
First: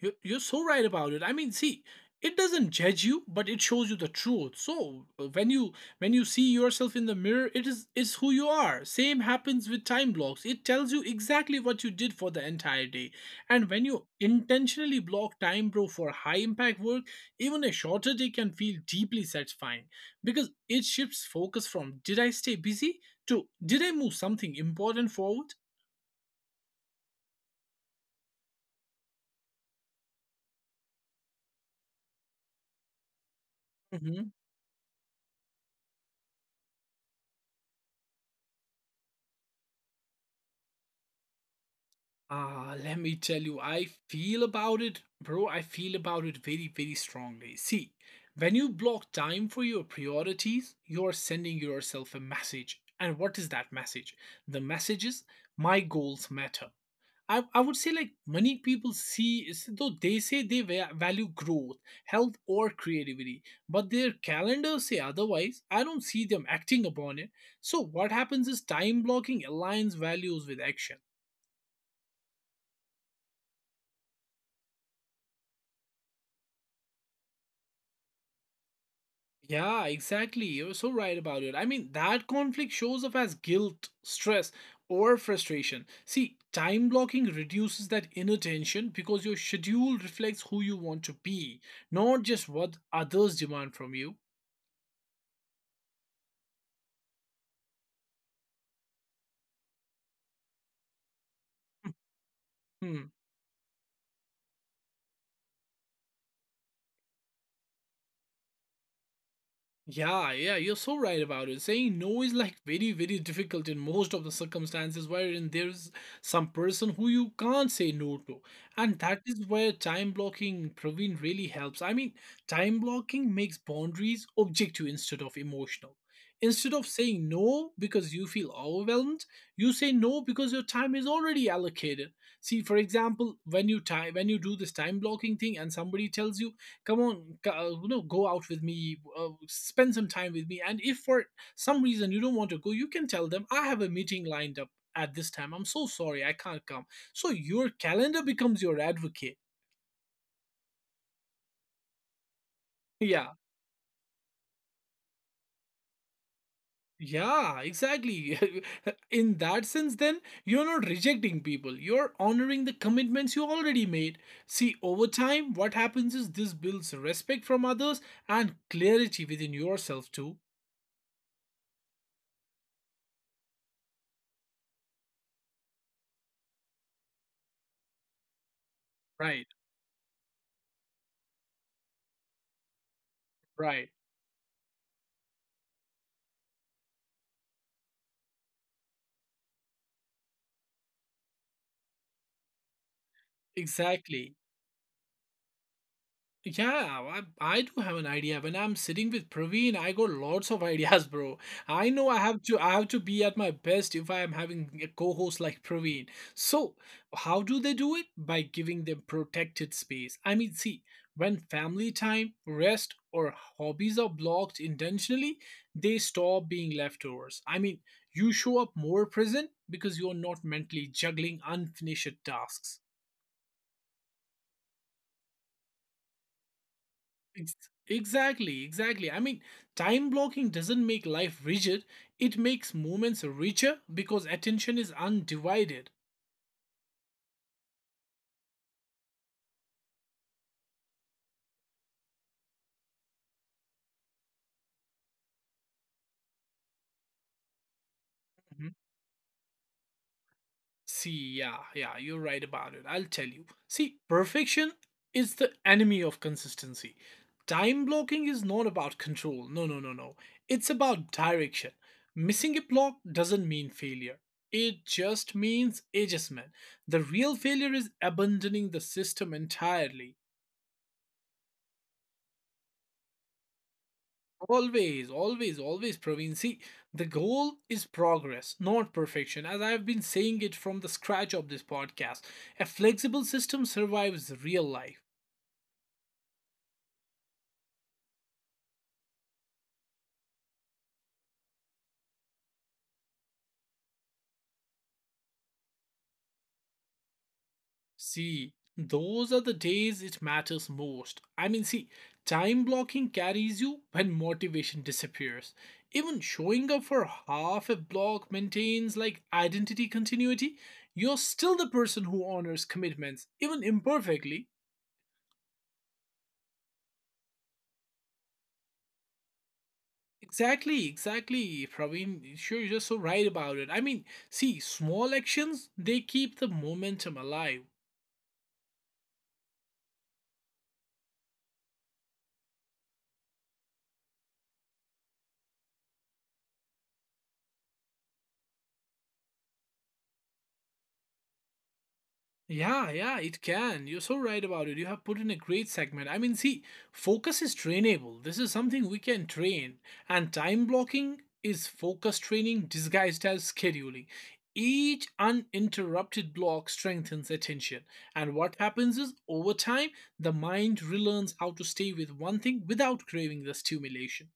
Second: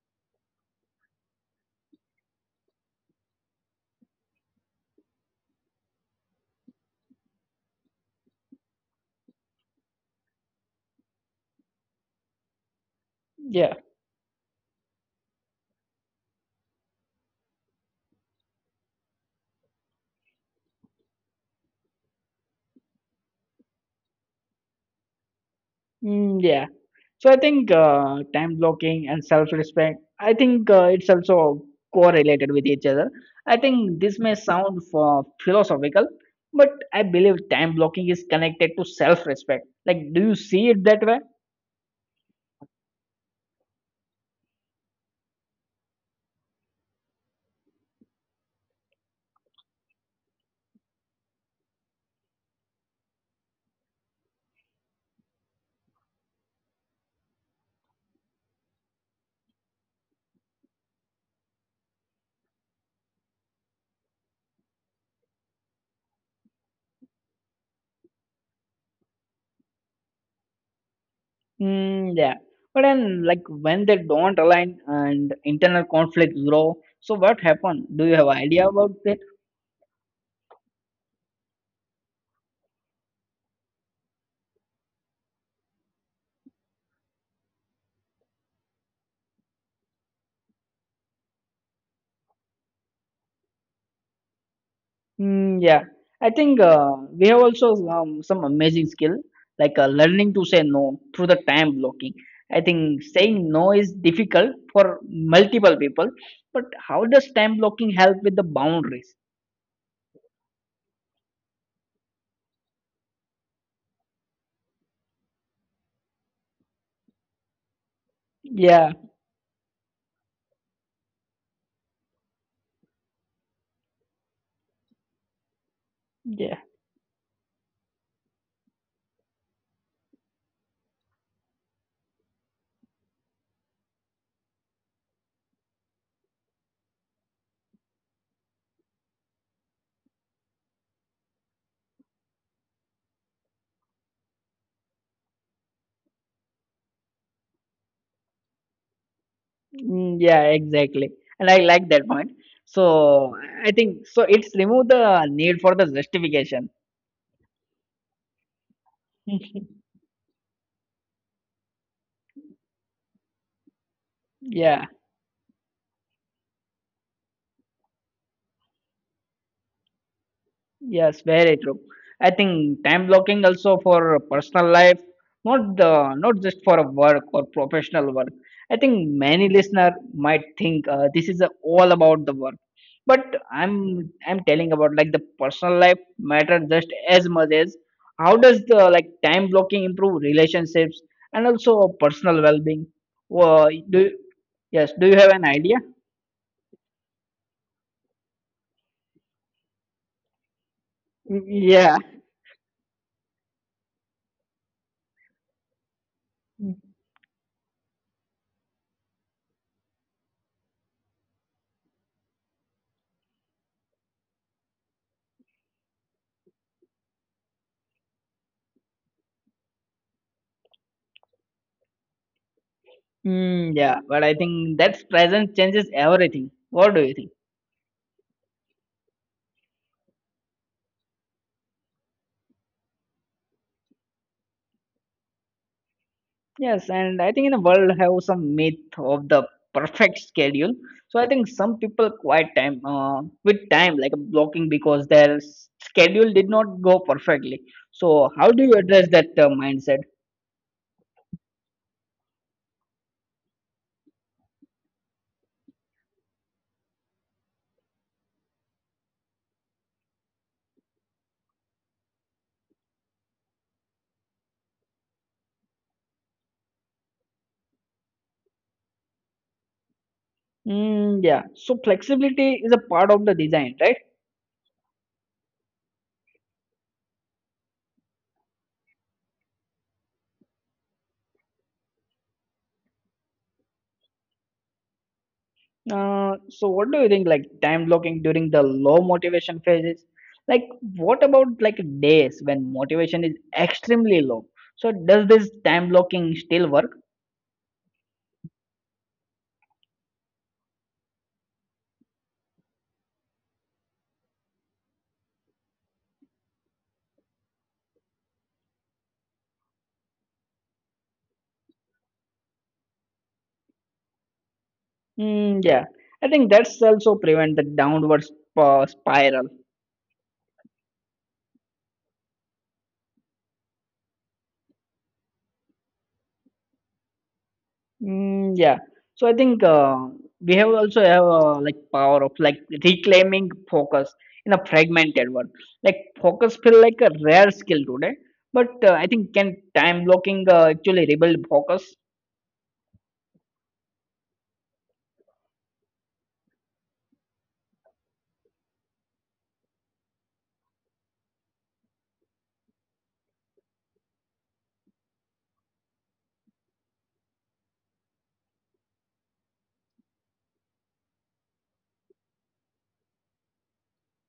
Speaker 2: You're so right about it. I mean, see, it doesn't judge you, but it shows you the truth. So when you see yourself in the mirror, it is who you are. Same happens with time blocks. It tells you exactly what you did for the entire day. And
Speaker 1: yeah,
Speaker 2: when you intentionally block time, bro, for high impact work, even a shorter day can feel deeply satisfying because it shifts focus from did I stay busy to did I move something important forward.
Speaker 1: mm, yeah. So I think time blocking and self-respect. I think it's also correlated with each other. I think this may sound for philosophical, but I believe time blocking is connected to self-respect. Like, do you see it that way?
Speaker 2: Ah, let me tell you, I feel about it, bro. I feel about it very, very strongly. See, when you block time for your priorities, you're sending yourself a message. And what is that message? The message is, my goals matter. I would say, like, many people see, though they say they value growth, health, or creativity, but their calendars say otherwise. I don't see them acting upon it. So, what happens is time blocking aligns values with action.
Speaker 1: Mm, yeah. But then, like, when they don't align and internal conflicts grow, so what happened? Do you have idea about that?
Speaker 2: Yeah, exactly. You're so right about it. I mean, that conflict shows up as guilt, stress, or frustration. See, time blocking reduces that inner tension because your schedule reflects who you want to be, not just what others demand from you.
Speaker 1: Mm, yeah. I think we have also some amazing skill, learning to say no through the time blocking. I think
Speaker 2: Hmm.
Speaker 1: saying no is difficult for multiple people, but how does time blocking help with the boundaries?
Speaker 2: Yeah, yeah, you're so right about it. Saying no is like very, very difficult in most of the circumstances wherein there's some person who you can't say no to.
Speaker 1: Yeah.
Speaker 2: And that is where time blocking, Praveen, really helps. I mean, time blocking makes boundaries objective instead of emotional.
Speaker 1: Yeah.
Speaker 2: Instead of saying no because you feel overwhelmed, you say no because your time is already allocated. See, for example, when you time when you do this time blocking thing and somebody tells you, come on go, you go out with me spend some time with me, and if for some reason you don't want to go, you can tell them, I have a meeting lined up at this time, I'm so sorry I can't come. So your calendar becomes your advocate.
Speaker 1: Mm, yeah, exactly. And I like that point.
Speaker 2: Yeah,
Speaker 1: So I think so it's remove the need for the justification.
Speaker 2: yeah, exactly. In that sense, then you're not rejecting people, you're honoring the commitments you already made. See,
Speaker 1: Yeah.
Speaker 2: over time what happens is this builds respect from others and clarity within yourself too.
Speaker 1: Yes, very true. I think time blocking also for personal life, not just for work or professional work. I think
Speaker 2: right
Speaker 1: many listener might think this is all about the work, but
Speaker 2: right
Speaker 1: I'm telling about like the personal life matter just as much as how does the like time blocking improve relationships and also personal well being? Do
Speaker 2: Exactly.
Speaker 1: Yes, do you have an idea?
Speaker 2: Yeah, I do have an idea. When I'm sitting with Praveen, I got lots of ideas, bro. I
Speaker 1: Yeah.
Speaker 2: know I have to be at my best if I am having a co-host like Praveen. So, how do they do it? By giving them protected space. I mean, see, when family time, rest, or hobbies are blocked intentionally, they stop being leftovers. I mean, you show up more present because you're not mentally juggling unfinished tasks.
Speaker 1: Mm, yeah, but I think that's presence changes everything. What do you think?
Speaker 2: Ex- Exactly, exactly. I mean, time blocking doesn't make life rigid, it makes moments richer because attention is undivided.
Speaker 1: Yes, and I think in the world have some myth of the perfect schedule. So I think some people quite time with time like blocking because schedule did not go perfectly. So how do
Speaker 2: Mhm.
Speaker 1: you address that mindset?
Speaker 2: See, yeah, yeah, you're right about it. I'll tell you. See, perfection is the enemy of consistency. Time blocking is not about control. No, no, no, no. It's about direction. Missing a block doesn't mean failure. It just means adjustment. The real failure is abandoning the system entirely.
Speaker 1: Mm, yeah, so flexibility is a part of the design, right?
Speaker 2: Always, always, always, Praveen. See, the goal is progress, not perfection, as I've been saying it from the scratch of this podcast. A flexible system survives real life.
Speaker 1: So what do you think like time blocking during the low motivation phases? Like what about like days when motivation is extremely low? So does this time blocking still work?
Speaker 2: See, those are the days it matters most. I mean, see, time blocking carries you when motivation disappears. Even showing up for half a block maintains like identity continuity. You're still the person who honors commitments, even imperfectly.
Speaker 1: Mm, yeah, I think that's also prevent the downward spiral.
Speaker 2: Exactly, exactly, Praveen. Sure, you're so right about it. I mean, see, small actions, they keep the momentum alive.
Speaker 1: Mm, yeah, so I think we have also have like power of like reclaiming focus in a fragmented world. Like focus feel like a rare skill today. But I think can time blocking actually rebuild focus?
Speaker 2: Yeah, yeah, it can. You're so right about it. You have put in a great segment. I mean, see, focus is trainable. This is something we can train. And time blocking is focus training disguised as scheduling. Each uninterrupted block strengthens attention. And what happens is, over time, the mind relearns how to stay with one thing without craving the stimulation.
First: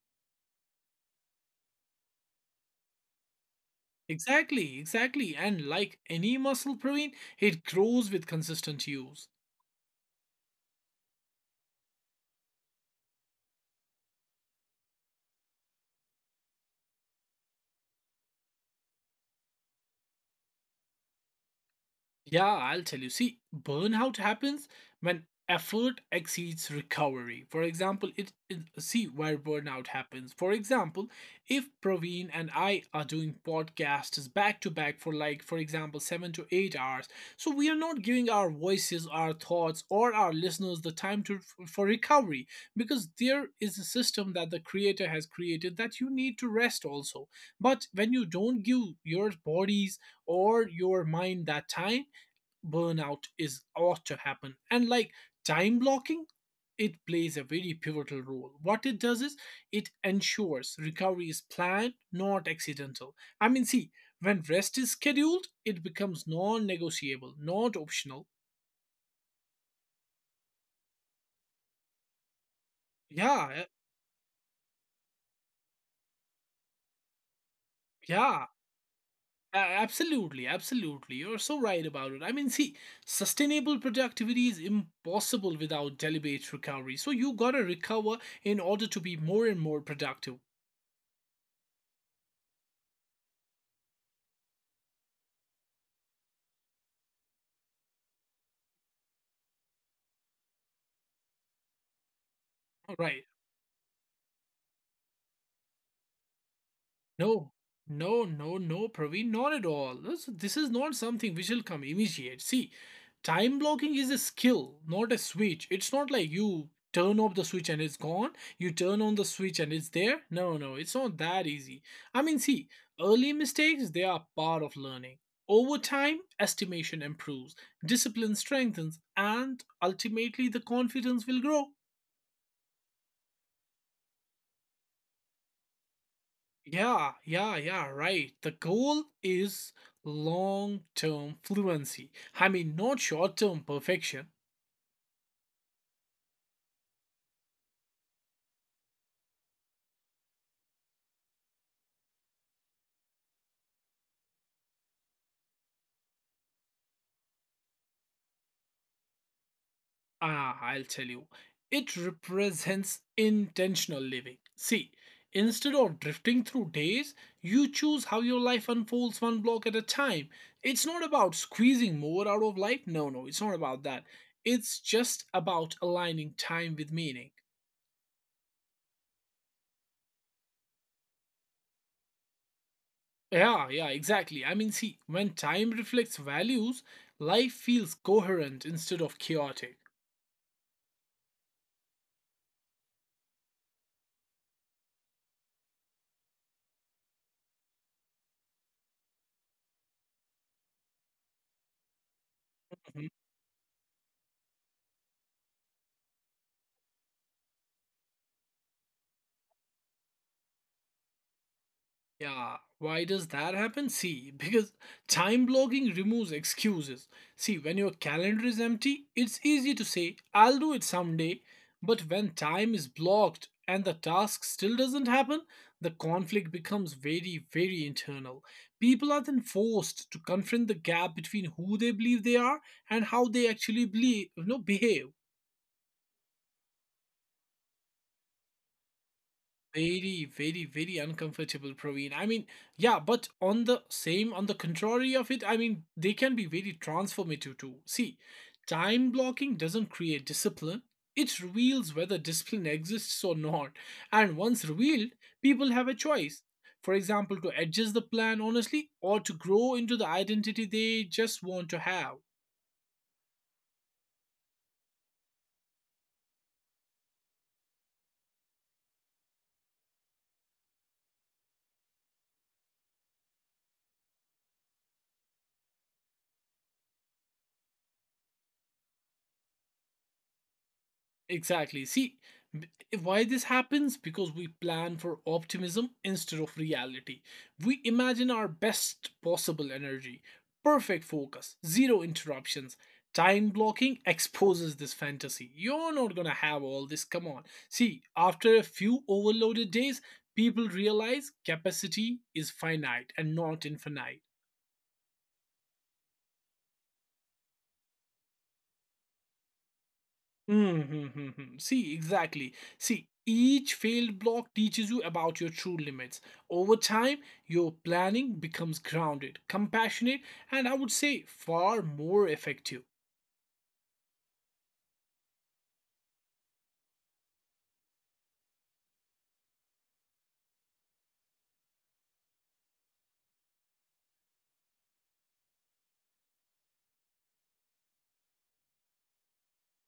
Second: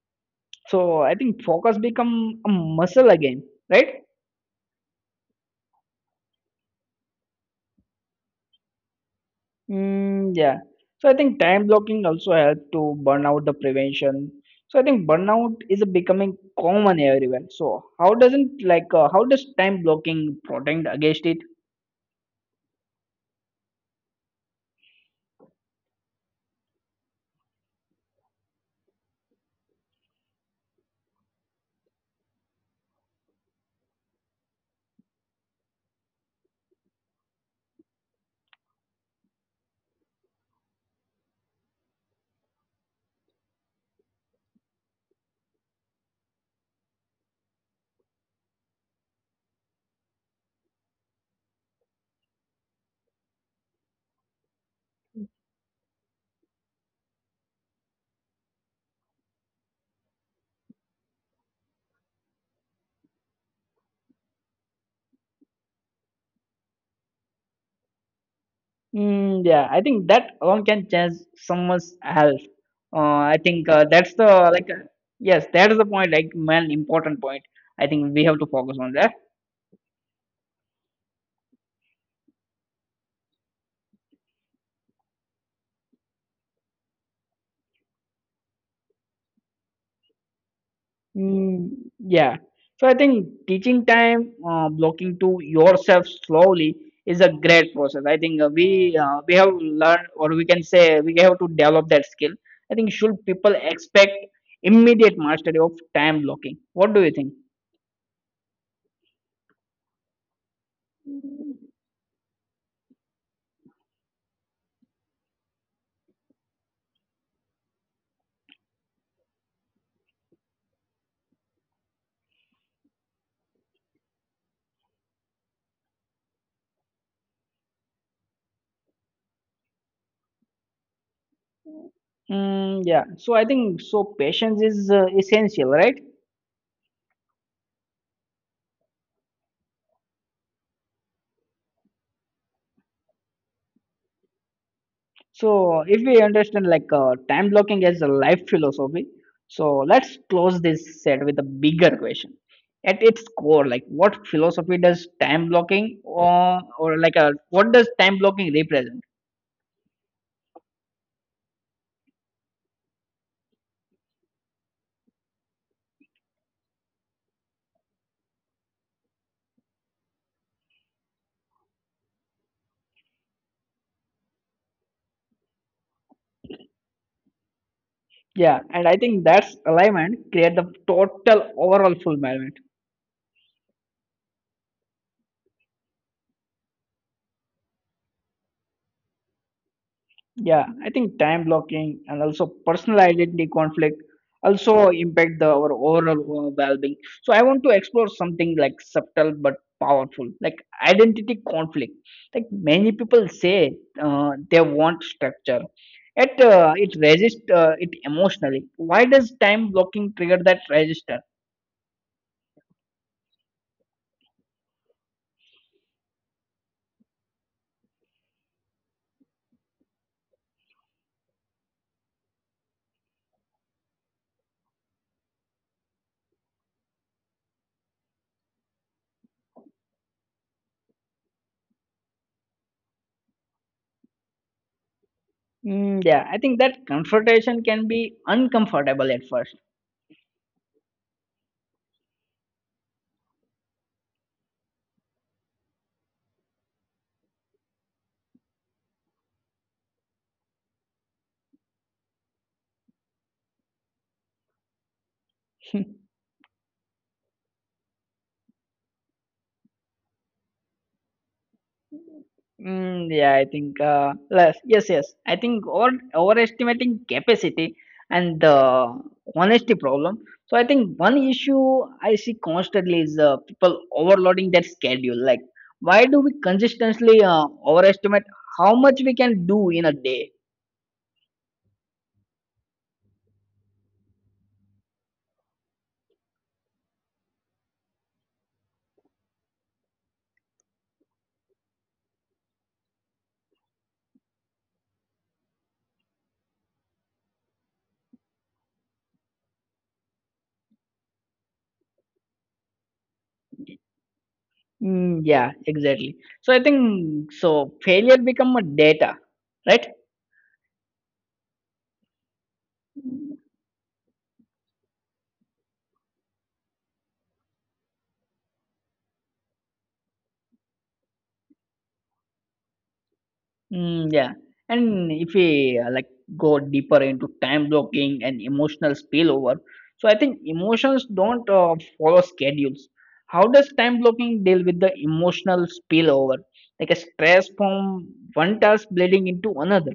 Speaker 1: So I think focus become a muscle again, right?
Speaker 2: Exactly, exactly. And like any muscle, Praveen, it grows with consistent use.
Speaker 1: Mm, yeah. So I think time blocking also help to burn out the prevention. So I think burnout is becoming common everywhere. So how doesn't like how does time blocking protect against it?
Speaker 2: Yeah, I'll tell you. See, burnout happens when effort exceeds recovery. For example, see where burnout happens. For example, if Praveen and I are doing podcasts back to back for like for example 7 to 8 hours, so we are not giving our voices, our thoughts or our listeners the time to for recovery because there is a system that the creator has created that you need to rest also. But when you don't give your bodies or your mind that time, burnout is ought to happen. And like time blocking, it plays a very pivotal role. What it does is it ensures recovery is planned, not accidental. I mean, see, when rest is scheduled, it becomes non-negotiable, not optional.
Speaker 1: Mm, yeah, I think that alone can change someone's health. I
Speaker 2: Yeah,
Speaker 1: think that's the like yes, that is the point. Like main important point. I think we have to
Speaker 2: yeah,
Speaker 1: focus on that.
Speaker 2: a- absolutely, absolutely, you're so right about it. I mean, see, sustainable productivity is impossible without deliberate recovery, so you gotta recover in order to be more and more productive.
Speaker 1: Mm, yeah. So I think teaching time blocking to yourself slowly is a great process. I think we have learned, or we can say we have to develop that skill. I think should
Speaker 2: Right.
Speaker 1: people expect immediate mastery of time blocking? What do you think?
Speaker 2: No, no, no, no, Praveen, not at all. This is not something which will come immediate. See, time blocking is a skill, not a switch. It's not like you turn off the switch and it's gone, you turn on the switch and it's there. No, no, it's not that easy. I mean, see, early mistakes, they are part of learning. Over time, estimation improves, discipline strengthens, and ultimately the confidence will grow.
Speaker 1: Mm, yeah. So I think so patience is essential, right?
Speaker 2: Yeah, yeah, yeah, right. The goal is long term fluency. I mean, not short term perfection.
Speaker 1: So, if we understand time blocking as a life philosophy, so let's close this set with a bigger question. At its core, like what philosophy does time blocking what does time blocking represent?
Speaker 2: Ah, I'll tell you. It represents intentional living. See, instead of drifting through days, you choose how your life unfolds one block at a time. It's not about squeezing more out of life. No, no, it's not about that. It's just about aligning time with meaning.
Speaker 1: Yeah, and I think that's alignment create the total overall fulfillment.
Speaker 2: Yeah, yeah, exactly. I mean, see, when time reflects values, life feels coherent instead of chaotic.
Speaker 1: Yeah, I think time blocking and also personal identity conflict also impact the our overall well-being. So I want to explore something like subtle but powerful, like identity conflict. Like many
Speaker 2: Mm-hmm.
Speaker 1: people say they want structure, yet it resists it emotionally. Why does time blocking trigger that register?
Speaker 2: Yeah, why does that happen? See, because time blocking removes excuses. See, when your calendar is empty, it's easy to say, I'll do it someday. But when time is blocked and the task still doesn't happen, the conflict becomes very, very internal. People are then forced to confront the gap between who they believe they are and how they actually believe, you know, behave.
Speaker 1: Mm, yeah, I think that confrontation can be uncomfortable at first.
Speaker 2: Very, very, very uncomfortable, Praveen. I mean, yeah, but on the same, on the contrary of it, I mean, they can be very transformative too. See, time blocking doesn't create discipline, it reveals whether discipline exists or not. And once revealed, people have a choice. For example, to adjust the plan honestly or to grow into the identity they just want to have.
Speaker 1: Mm, yeah, I think less. Yes, yes. I think over overestimating capacity and the honesty problem. So I think one issue I see constantly is people overloading their schedule. Like, why do we consistently overestimate how much we can do in a day?
Speaker 2: Exactly. See, b- why this happens? Because we plan for optimism instead of reality. We imagine our best possible energy, perfect focus, zero interruptions. Time blocking exposes this fantasy. You're not gonna have all this, come on. See, after a few overloaded days, people realize capacity is finite and not infinite.
Speaker 1: Mm, yeah, exactly. So I think so failure become a data, right?
Speaker 2: Mm-hmm, mm-hmm. See, exactly. See, each failed block teaches you about your true limits. Over time, your planning becomes grounded, compassionate, and I would say far more effective.
Speaker 1: Mm, yeah. And if we like go deeper into time blocking and emotional spillover, so I think emotions don't follow schedules. How does time blocking deal with the emotional spillover, like a stress from one task bleeding into another?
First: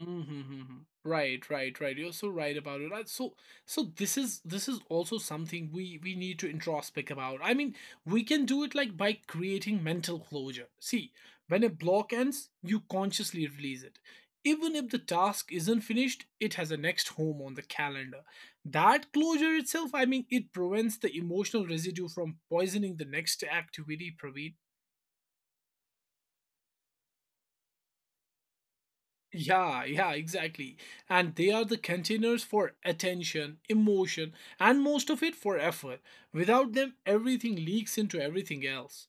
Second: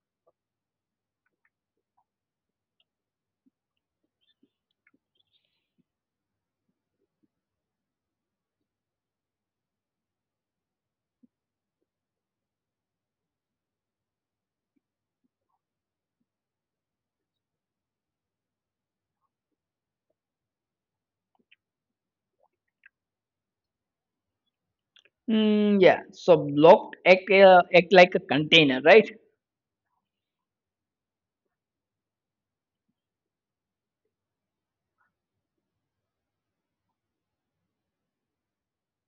Speaker 2: Mm-hmm, mm-hmm. Right, right, right. You're so right about it. So this is also something we need to introspect about. I mean, we can do it like by creating mental closure. See, when a block ends, you consciously release it. Even if the task isn't finished, it has a next home on the calendar. That closure itself, I mean, it prevents the emotional residue from poisoning the next activity, Praveen.
Speaker 1: Mm, yeah. So blocked act like a container, right?
Speaker 2: Yeah, yeah, exactly. And they are the containers for attention, emotion, and most of it for effort. Without them, everything leaks into everything else.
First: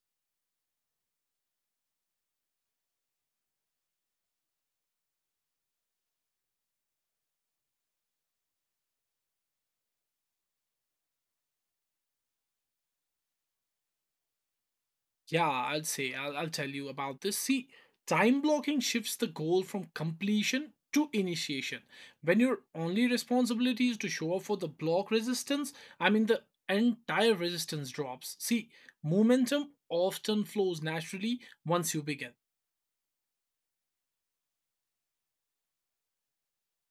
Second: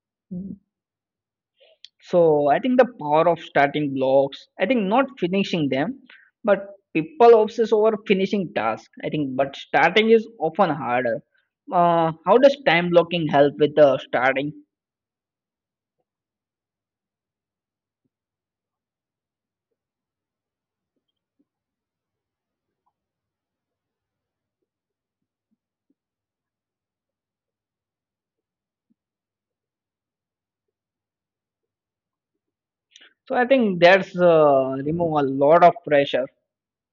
Speaker 1: So I think the power of starting blocks, I think not finishing them, but people obsess over finishing tasks. I think, but starting is often harder. How does time blocking help with the starting?
Speaker 2: Yeah, I'll tell you about this. See, time blocking shifts the goal from completion to initiation. When your only responsibility is to show up for the block resistance, I mean, the entire resistance drops. See, momentum often flows naturally once you begin.
Speaker 1: So I think that's remove a lot of pressure.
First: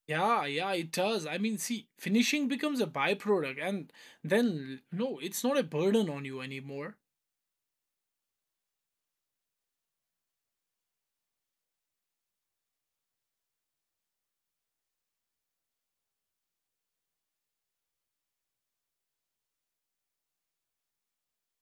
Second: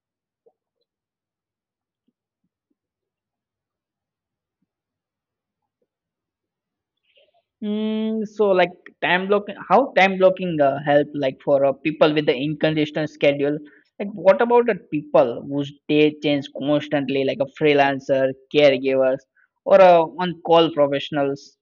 Speaker 2: Yeah, yeah, it does. I mean, see, finishing becomes a byproduct, and then no, it's not a burden on you anymore.
Speaker 1: Mm, so like time blocking, how time blocking help like for people with the inconsistent schedule? Like what about the people whose day change constantly, like a freelancer, caregivers, or on-call professionals?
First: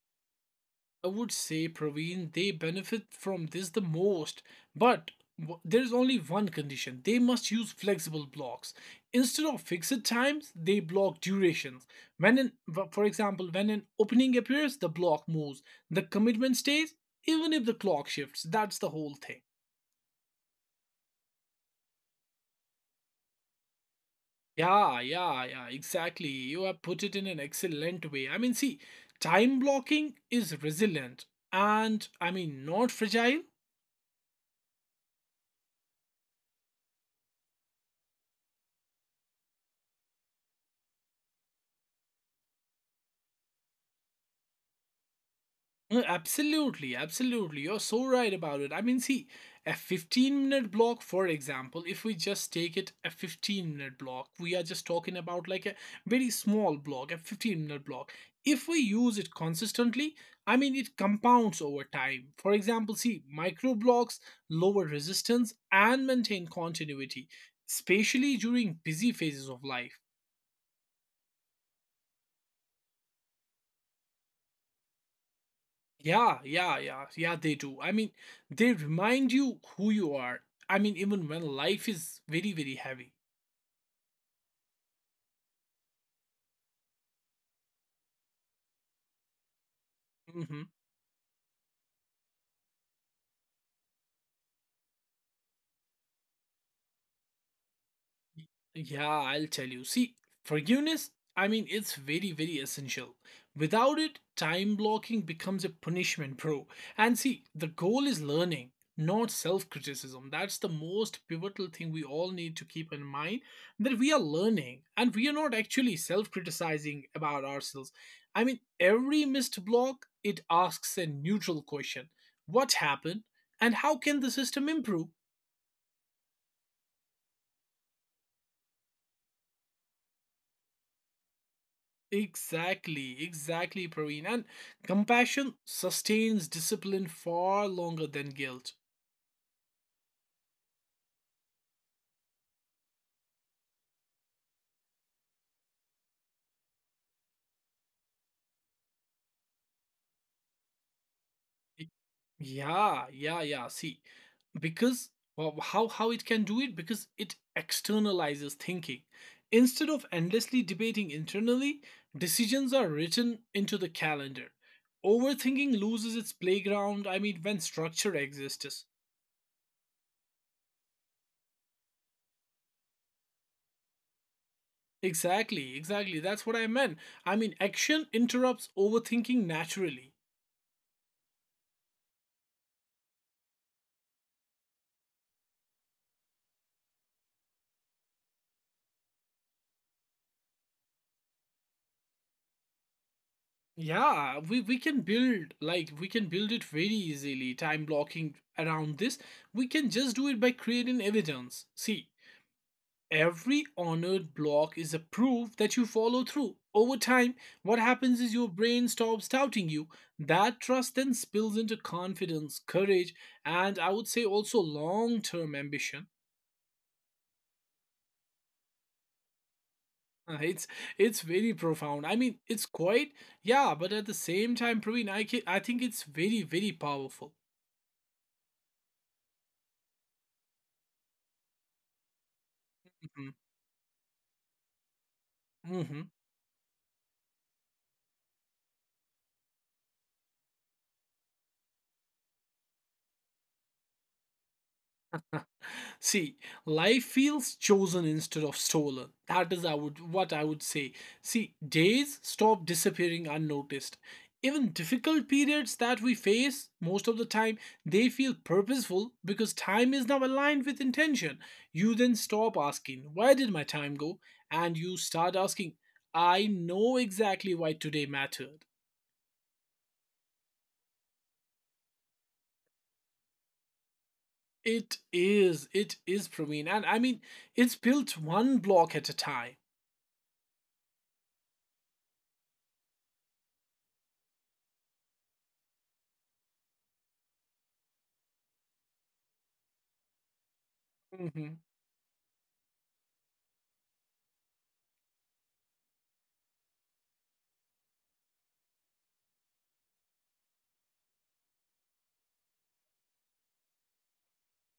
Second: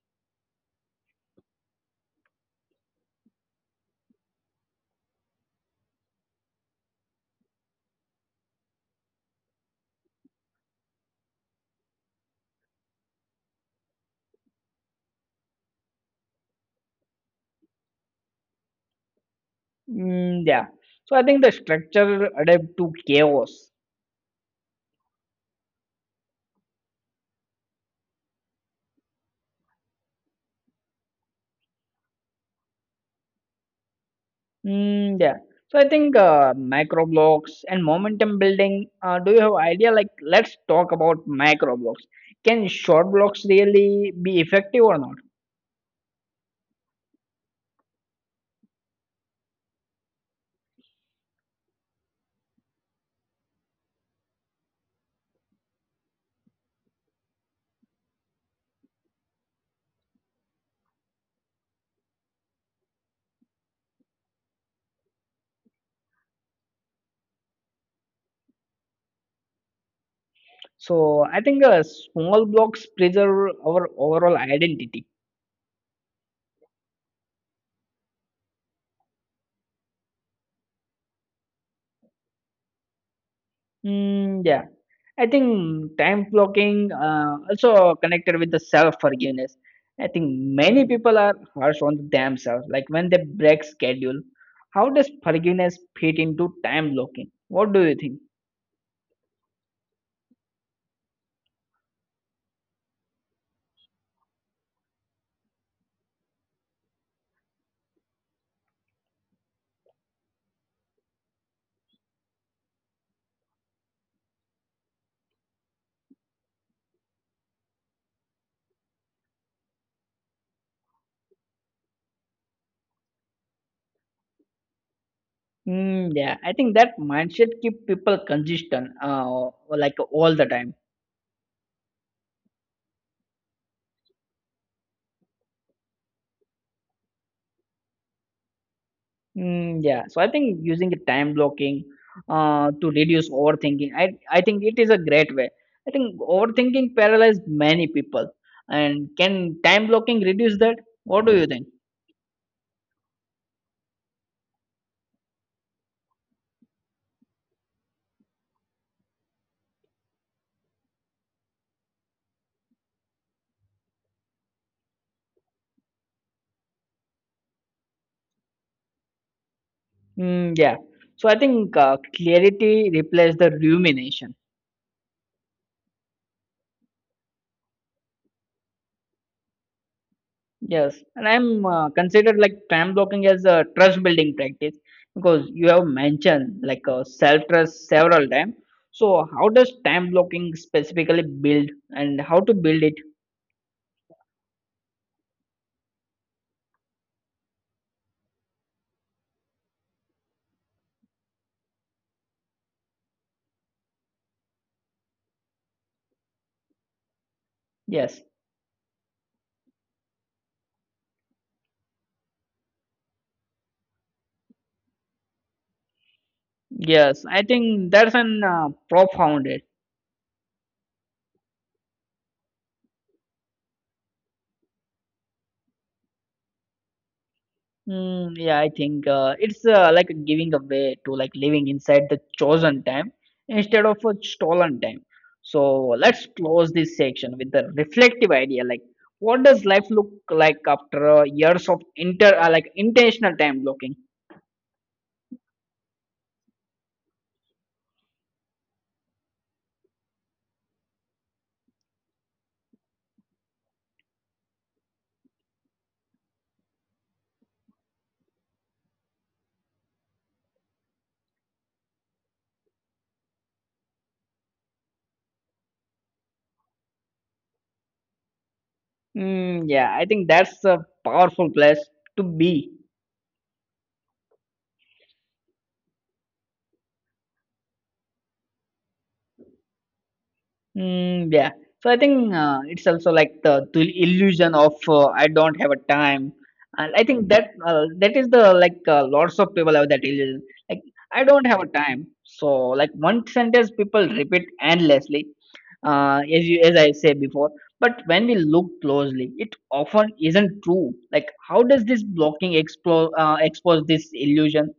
Speaker 2: I would say, Praveen, they benefit from this the most, but there's only one condition they must use flexible blocks. Instead of fixed times, they block durations. For example, when an opening appears, the block moves, the commitment stays, even if the clock shifts. That's the whole thing.
Speaker 1: Mm, yeah. So I think the structure adapt to chaos.
Speaker 2: Yeah, yeah, yeah, exactly. You have put it in an excellent way. I mean, see, time blocking is resilient and I mean, not fragile.
Speaker 1: Mm, yeah. So I think micro blocks and momentum building. Do you have idea? Like let's talk about micro blocks. Can short blocks really be effective or not?
Speaker 2: Absolutely, absolutely. You're so right about it. I mean, see, a 15-minute block, for example, if we just take it a 15-minute block, we are just talking about like a very small block, a 15-minute block. If we use it consistently, I mean, it compounds over time. For example, see, micro blocks lower resistance and maintain continuity, especially during busy phases of life.
Speaker 1: So I think small blocks preserve our overall identity.
Speaker 2: Yeah, they do. I mean, they remind you who you are. I mean, even when life is very, very heavy.
Speaker 1: Mm, yeah, I think time blocking also connected with the self forgiveness. I think
Speaker 2: Mhm.
Speaker 1: many people are harsh on themselves, like when they break schedule. How does forgiveness fit into time blocking? What do you think?
Speaker 2: Yeah, I'll tell you. See, forgiveness, I mean, it's very, very essential. Without it, time blocking becomes a punishment, bro. And see, the goal is learning, not self criticism. That's the most pivotal thing we all need to keep in mind that we are learning and we are not actually self criticizing about ourselves. I mean, every missed block, it asks a neutral question. What happened? And how can the system improve?
Speaker 1: Mm, yeah, I think that mindset keep people consistent, like all the time.
Speaker 2: Exactly, exactly, Praveen. And compassion sustains discipline far longer than guilt.
Speaker 1: Mm, yeah, so I think using the time blocking to reduce overthinking, I think it is a great way. I think overthinking paralyzes many people. And can time blocking reduce that? What do you think?
Speaker 2: Y- yeah. See, because well, how it can do it? Because it externalizes thinking. Instead of endlessly debating internally, decisions are written into the calendar. Overthinking loses its playground. I mean, when structure exists.
Speaker 1: Mm, yeah, so I think clarity replaces the rumination.
Speaker 2: Exactly, exactly. That's what I meant. I mean, action interrupts overthinking naturally.
Speaker 1: Yes, and I'm considered like time blocking as a trust building practice because you have mentioned self trust several times. So, how does time blocking specifically build and how to build it?
Speaker 2: Yeah, we can build it very easily, time blocking around this. We can just do it by creating evidence. See, every honored block is a proof that you follow through. Over time, what happens
Speaker 1: Yes,
Speaker 2: is your brain stops doubting you. That trust then spills into confidence, courage, and I would say also long-term ambition.
Speaker 1: yes. I think that's an profound. It.
Speaker 2: Uh, It's it's very profound. I mean, it's quite yeah, but at the same time, Praveen, I think it's very very powerful.
Speaker 1: Mm, yeah, I think it's like giving away to like living inside the chosen time
Speaker 2: Mm-hmm,
Speaker 1: instead of a stolen time. So
Speaker 2: hmm.
Speaker 1: let's close this section with the reflective idea. Like, what does life look like after years of inter like intentional time blocking?
Speaker 2: See, life feels chosen instead of stolen. That is I would what I would say. See, days stop disappearing unnoticed. Even difficult periods that we face most of the time, they feel purposeful because time is now aligned with intention. You then stop asking, where did my time go? And you start asking, I know exactly why today mattered.
Speaker 1: Mm, yeah, I think that's a powerful place to be.
Speaker 2: It is Praveen. And I mean, it's built one block at a time.
Speaker 1: Mm, yeah. So I think it's also like the illusion of I don't have a time. And I think that that is the like lots of people have that illusion. Like I don't
Speaker 2: Mm-hmm.
Speaker 1: have a time. So like one sentence people repeat endlessly. As I say before. But when we look closely, it often isn't true. Like how does this blocking explore expose this illusion?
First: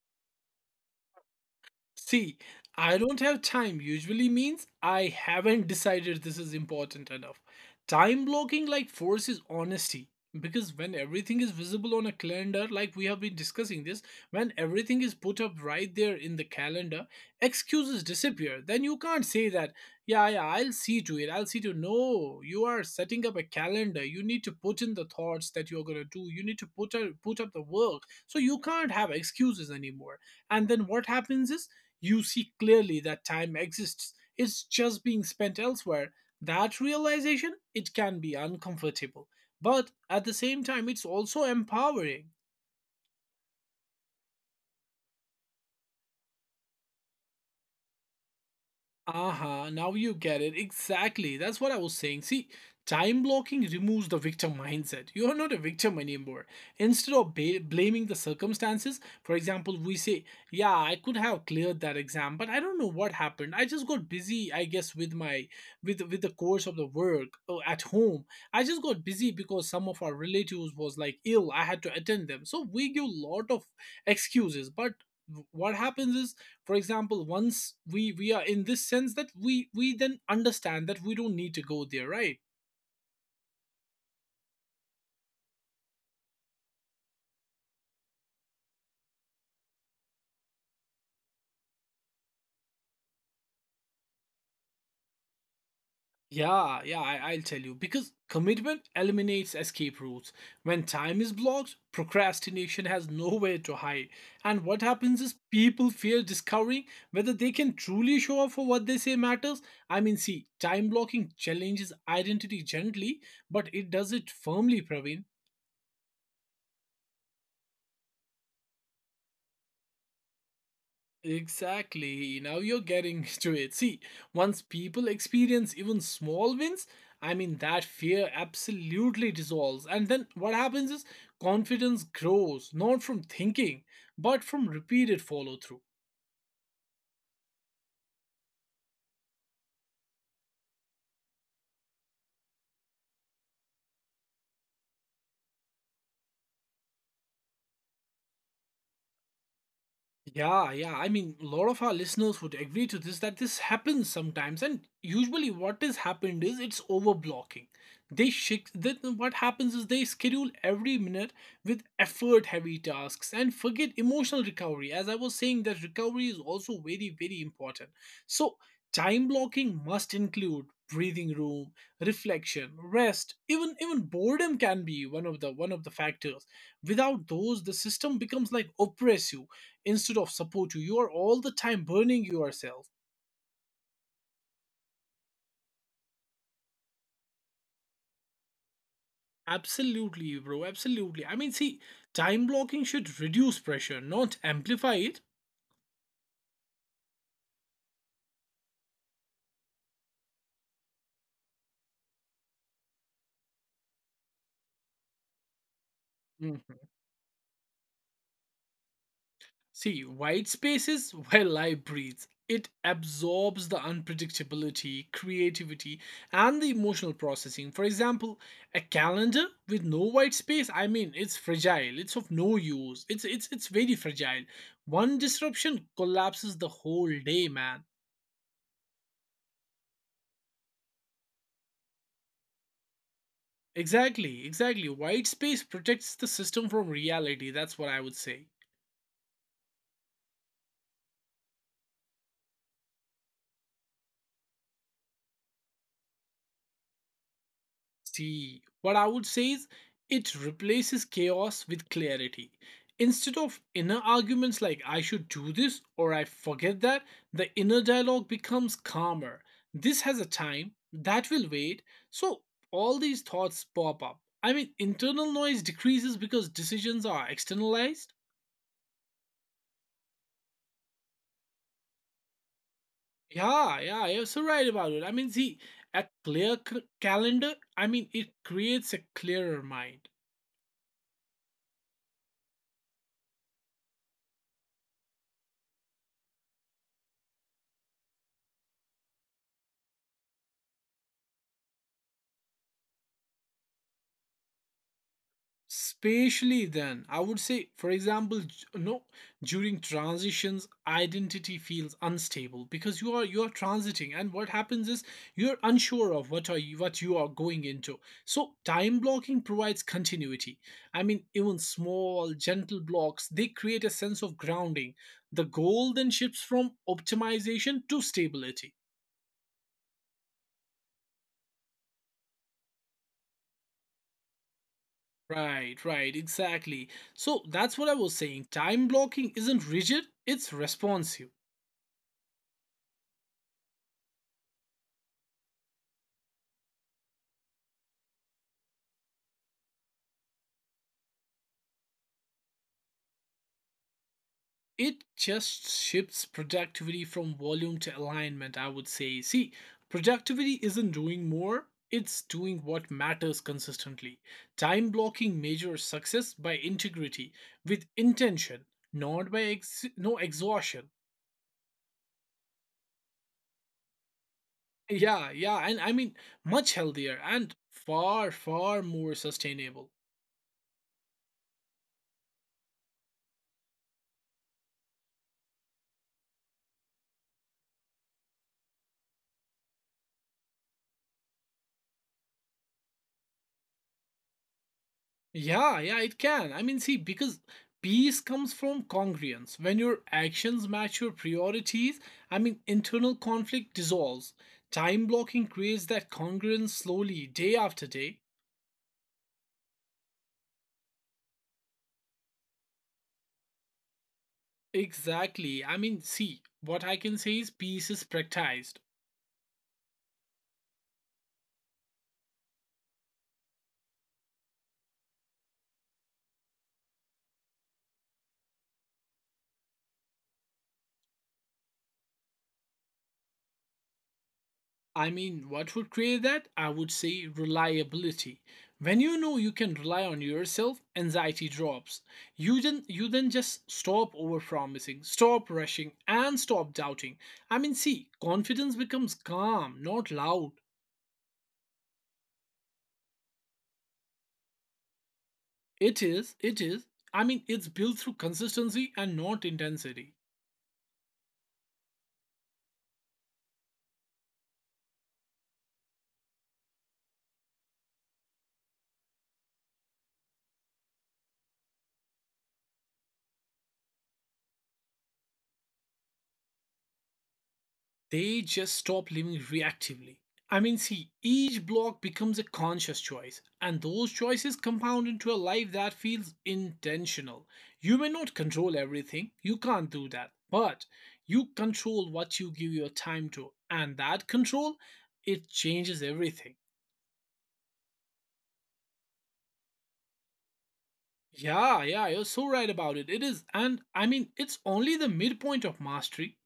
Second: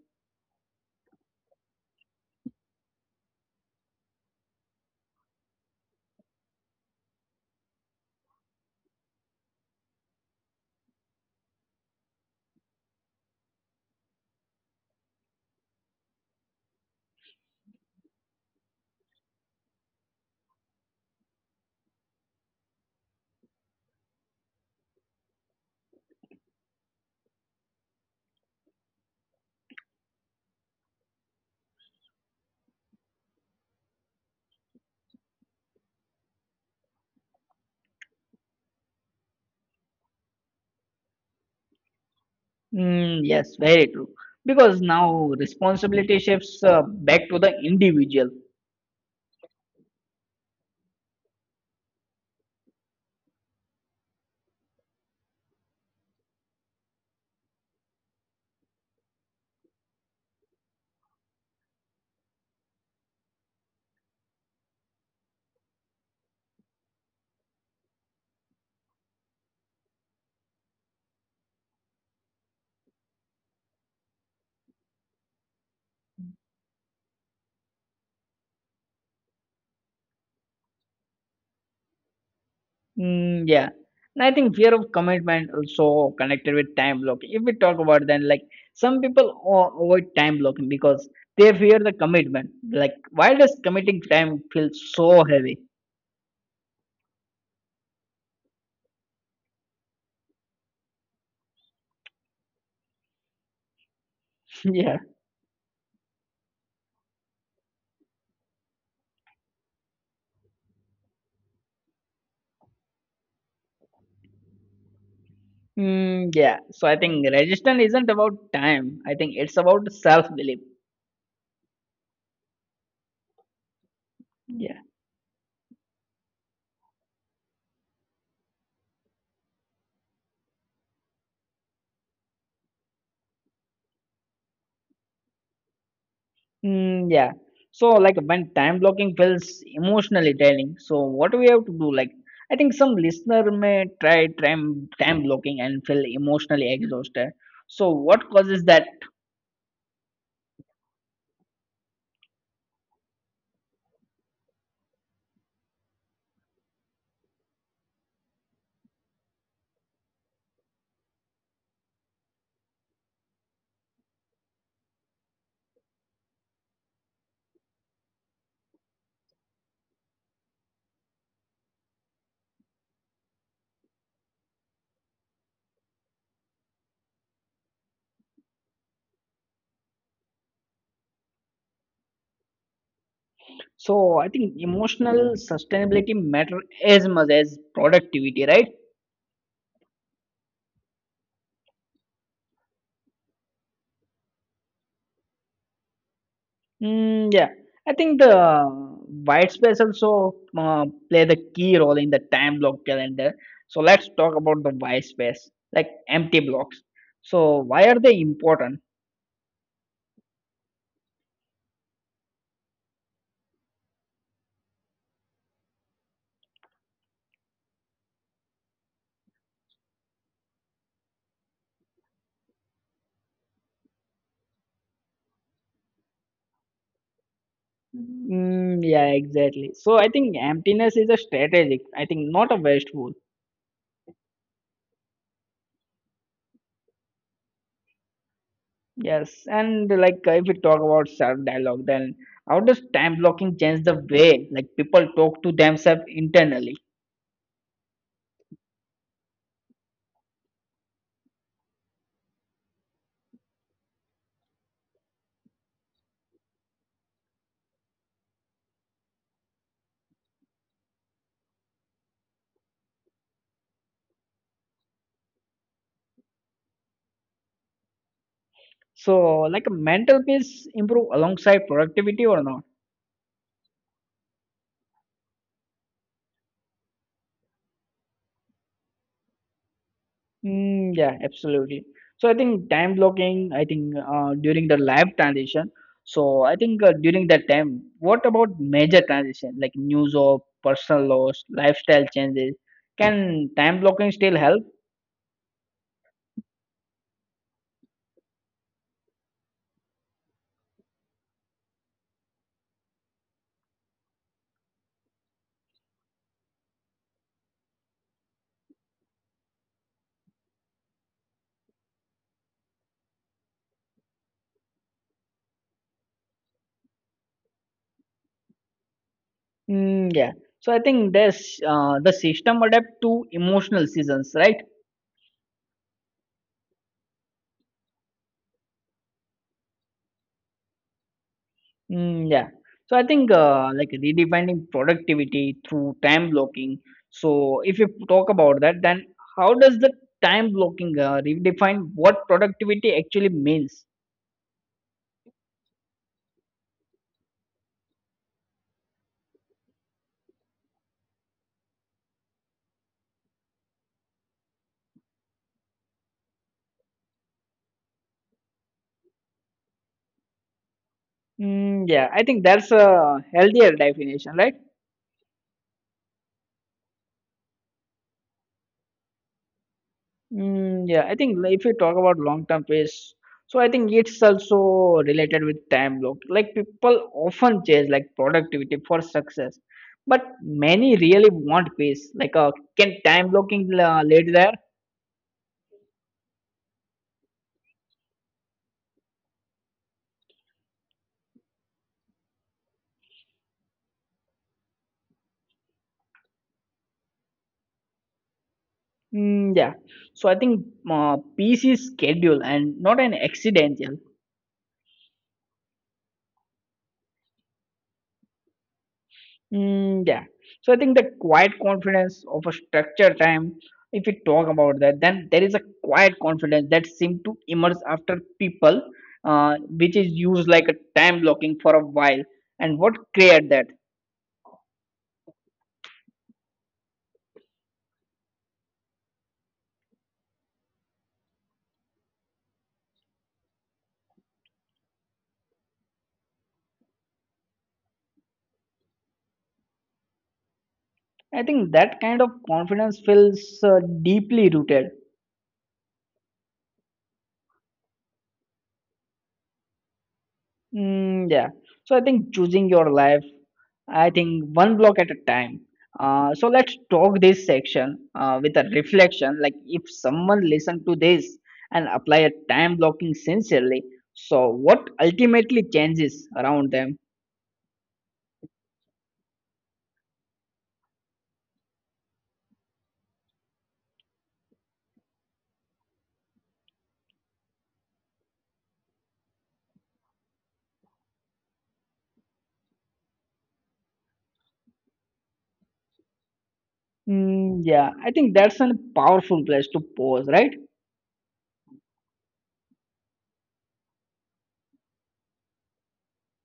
Speaker 2: See, I don't have time usually means I haven't decided this is important enough. Time blocking like forces honesty because when everything is visible on a calendar, like we have been discussing this, when everything is put up right there in the calendar, excuses disappear. Then you can't say that, yeah, yeah, I'll see to it, I'll see to it. No, you are setting up a calendar. You need to put in the thoughts that you're gonna do. You need to put out, put up the work. So you can't have excuses anymore. And then what happens is you see clearly that time exists, it's just being spent elsewhere. That realization, it can be uncomfortable, but at the same time it's also empowering.
Speaker 1: Mm, yes, very true. Because now responsibility shifts back to the individual.
Speaker 2: Aha, now you get it. Exactly. That's what I was saying. See, time blocking removes the victim mindset. You are not a victim anymore. Instead of blaming the circumstances, for example, we say, yeah, I could have cleared that exam, but I don't know what happened. I just got busy, I guess, with my with the course of the work at home. I just got busy because some of our relatives was like ill. I had to attend them. So we give a lot of excuses, but what happens is, for example, once we are in this sense that we then understand that we don't need to go there, right?
Speaker 1: Mm, yeah. And I think fear of commitment also connected with time blocking. If we talk about then like some people avoid time blocking because they fear the commitment. Like why does committing time feel so heavy?
Speaker 2: Yeah, yeah, I, I'll tell you, because commitment eliminates escape routes. When time is blocked, procrastination has nowhere to hide. And what
Speaker 1: yeah.
Speaker 2: happens is people fear discovering whether they can truly show up for what they say matters. I mean, see, time blocking challenges identity gently, but it does it firmly, Praveen.
Speaker 1: Mm, yeah. So I think resistance isn't about time. I think it's about self belief.
Speaker 2: Exactly. Now you're getting to it. See, once people experience even small wins, I mean, that fear absolutely dissolves. And then what happens is confidence grows, not from thinking, but from repeated follow through.
Speaker 1: Mm, yeah. So like when time blocking feels emotionally draining, so what we have to do? Like I think some listener may try time blocking and feel emotionally exhausted. So what causes that?
Speaker 2: Yeah, yeah. I mean, a lot of our listeners would agree to this that this happens sometimes, and usually what has happened is it's overblocking. They shift. Then what happens is they schedule every minute with effort-heavy tasks and forget emotional recovery. As I was saying, that recovery is also very, very important. So time blocking must include breathing room, reflection, rest, even boredom can be one of the factors. Without those, the system becomes like oppressive instead of support you. You are all the time burning yourself.
Speaker 1: So I think emotional sustainability matter as much as productivity, right?
Speaker 2: Absolutely, bro. Absolutely. I mean, see, time blocking should reduce pressure, not amplify it.
Speaker 1: Mm, yeah, I think the white space also play the key role in the time block calendar. So let's talk about the white space, like empty blocks.
Speaker 2: Mhm.
Speaker 1: So why are they important?
Speaker 2: See, white space is where life breathes. It absorbs the unpredictability, creativity, and the emotional processing. For example, a calendar with no white space, I mean, it's fragile. It's of no use. It's very fragile. One disruption collapses the whole day, man.
Speaker 1: Mm, yeah, exactly. So I think emptiness is a strategic, I think not a wasteful.
Speaker 2: Exactly, exactly. White space protects the system from reality. That's what I would say.
Speaker 1: Yes, and if we talk about self dialogue, then how does time blocking change the way like people talk to themselves internally?
Speaker 2: See, what I would say is it replaces chaos with clarity. Instead of inner arguments like I should do this or I forget that, the inner dialogue becomes calmer. This has a time, that will wait. So all these thoughts pop up. I mean, internal noise decreases because decisions are externalized.
Speaker 1: So like mental peace improve alongside productivity or not?
Speaker 2: Yeah, yeah, you're so right about it. I mean, see, a calendar, I mean, it creates a clearer mind.
Speaker 1: Mm, yeah, absolutely. So I think time blocking, I think during the live transition. So I think during that time, what about major transition like news or personal loss, lifestyle changes? Can time blocking still help?
Speaker 2: Spatially, then, I would say, for example, no, during transitions, identity feels unstable because you are transiting, and what happens is you're unsure of what you are going into. So time blocking provides continuity. I mean, even small gentle blocks they create a sense of grounding. The goal then shifts from optimization to stability.
Speaker 1: Mm, yeah. So I think this the system adapt to emotional seasons, right?
Speaker 2: Right, right, exactly. So that's what I was saying. Time blocking isn't rigid; it's responsive.
Speaker 1: Mm, yeah. So I think like redefining productivity through time blocking. So if you talk about that, then how does the time blocking redefine what productivity actually means?
Speaker 2: It just shifts productivity from volume to alignment, I would say. See, productivity isn't doing more, it's doing what matters consistently. Time blocking measures success by integrity, with intention, not by ex- no exhaustion.
Speaker 1: Mm, yeah, I think that's a healthier definition, right?
Speaker 2: Yeah, yeah, and I mean, much healthier and far, far more sustainable.
Speaker 1: Mm, yeah, I think like, if you talk about long-term pace, so I think it's also related with time block. Like people often chase like productivity for success, but many really want pace. Like, can time blocking lead there?
Speaker 2: Yeah, yeah, it can. I mean, see, because peace comes from congruence. When your actions match your priorities, I mean, internal conflict dissolves. Time blocking creates that congruence slowly, day after day.
Speaker 1: Mm, yeah. So I think peace is schedule and not an accidental.
Speaker 2: Exactly. I mean, see, what I can say is peace is practiced.
Speaker 1: Mm, yeah. So I think the quiet confidence of a structured time, if we talk about that, then there is a quiet confidence that seems to emerge after people, which is used like a time blocking for a while. And what create that?
Speaker 2: I mean, what would create that? I would say reliability. When you know you can rely on yourself, anxiety drops. You then just stop overpromising, stop rushing, and stop doubting. I mean, see, confidence becomes calm, not loud.
Speaker 1: I think that kind of confidence feels deeply rooted.
Speaker 2: It is, it is. I mean, it's built through consistency and not intensity.
Speaker 1: Mm, yeah. So I think choosing your life, I think one block at a time. So let's talk this section with a reflection. Like if someone listen to this and apply a time blocking sincerely, so what ultimately changes around them?
Speaker 2: They just stop living reactively. I mean, see, each block becomes a conscious choice, and those choices compound into a life that feels intentional. You may not control everything, you can't do that, but you control what you give your time to, and that control, it changes everything.
Speaker 1: Mm, yeah, I think that's a powerful place to pause, right?
Speaker 2: Yeah, yeah, you're so right about it. It is, and I mean, it's only the midpoint of mastery.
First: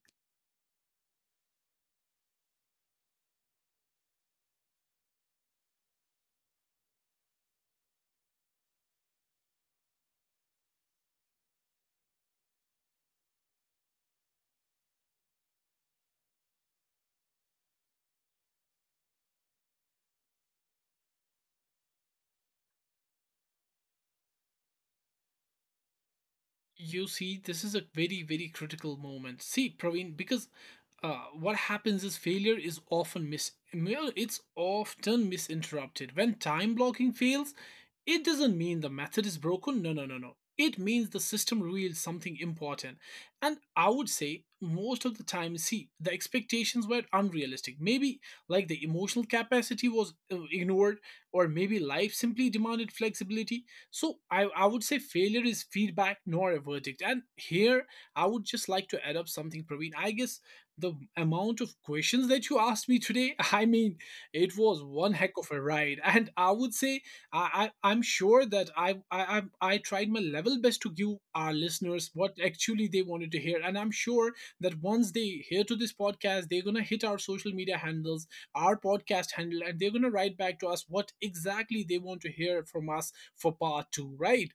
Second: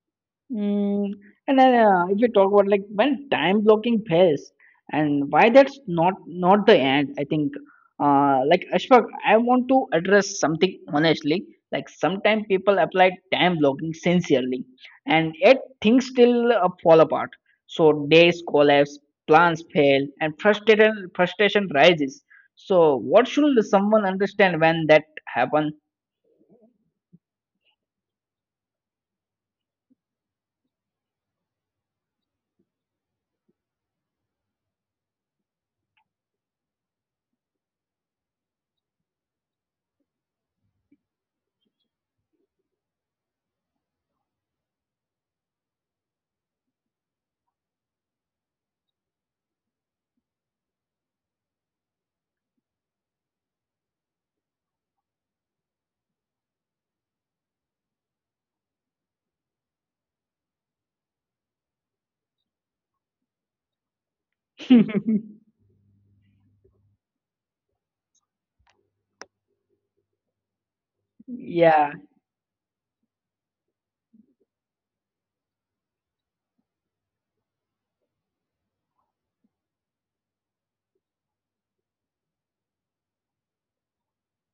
Speaker 1: Mm, and then if you talk about like when time blocking fails and why that's not the end, I think like Ashfaq, I want to address something honestly. Like sometimes people apply time blocking sincerely, and yet things still fall apart. So days collapse, plans fail, and frustration rises. So what should someone understand when that happen?
Speaker 2: You see, this is a very, very critical moment. See, Praveen, because what happens is failure is often mis well, it's often misinterpreted. When time blocking fails, it doesn't mean the method is broken. No, no, no, no. It means the system revealed something important. And I would say most of the time, see, the expectations were unrealistic. Maybe like the emotional capacity was ignored, or maybe life simply demanded flexibility. So I would say failure is feedback, nor a verdict. And here I would just like to add up something, Praveen. I guess the amount of questions that you asked me today, I mean, it was one heck of a ride. And I would say I'm sure that I tried my level best to give our
Speaker 1: yeah.
Speaker 2: listeners what actually they wanted to hear. And I'm sure that once they hear to this podcast, they're gonna hit our social media handles, our podcast handle, and they're gonna write back to us what exactly they want to hear from us for part two, right?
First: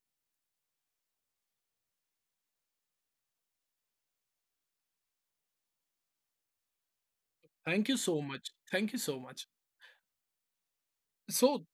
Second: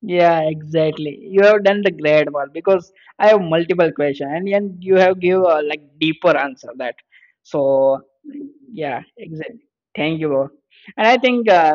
Speaker 1: Yeah, exactly. You have done the great work because I have multiple questions and you have give a like deeper answer that.
Speaker 2: Thank you
Speaker 1: So
Speaker 2: so much. Thank you
Speaker 1: yeah,
Speaker 2: so much.
Speaker 1: exactly. Thank you, bro. And I think
Speaker 2: So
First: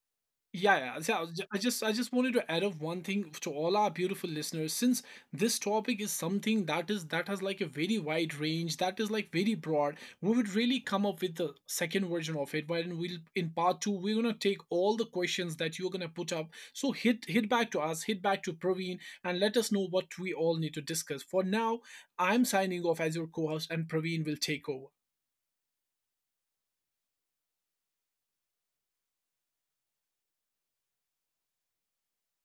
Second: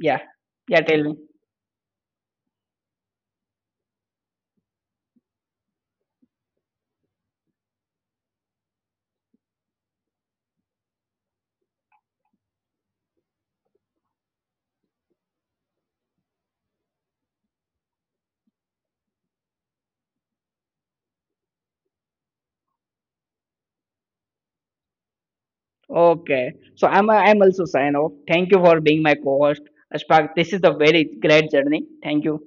Speaker 1: yeah,
Speaker 2: yeah,
Speaker 1: yeah.
Speaker 2: yeah.
Speaker 1: Tell
Speaker 2: so
Speaker 1: me.
Speaker 2: I was ju- I just wanted to add up one thing to all our beautiful listeners, since this topic is something that is that has like a very wide range, that is like very broad. We would really come up with the second version of it. Wherein we'll in part two, we're gonna take all the questions that you're gonna put up. So hit back to us, hit back to Praveen, and let us know what we all need to discuss. For now, I'm signing off as your co-host, and Praveen will take over.
Speaker 1: Okay. So I'm also sign off. Thank you for being my co-host, Ashfaq. This is the very great journey. Thank you.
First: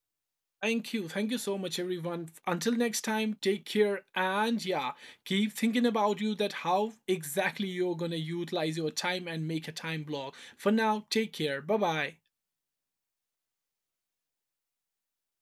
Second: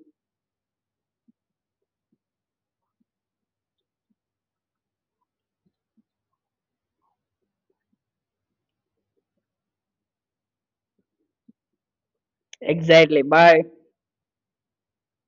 Speaker 2: Thank you. Thank you so much, everyone. Until next time, take care and yeah, keep thinking about you that how exactly you're gonna utilize your time and make a time block. For now, take care. Bye bye.
Speaker 1: Exactly. Bye.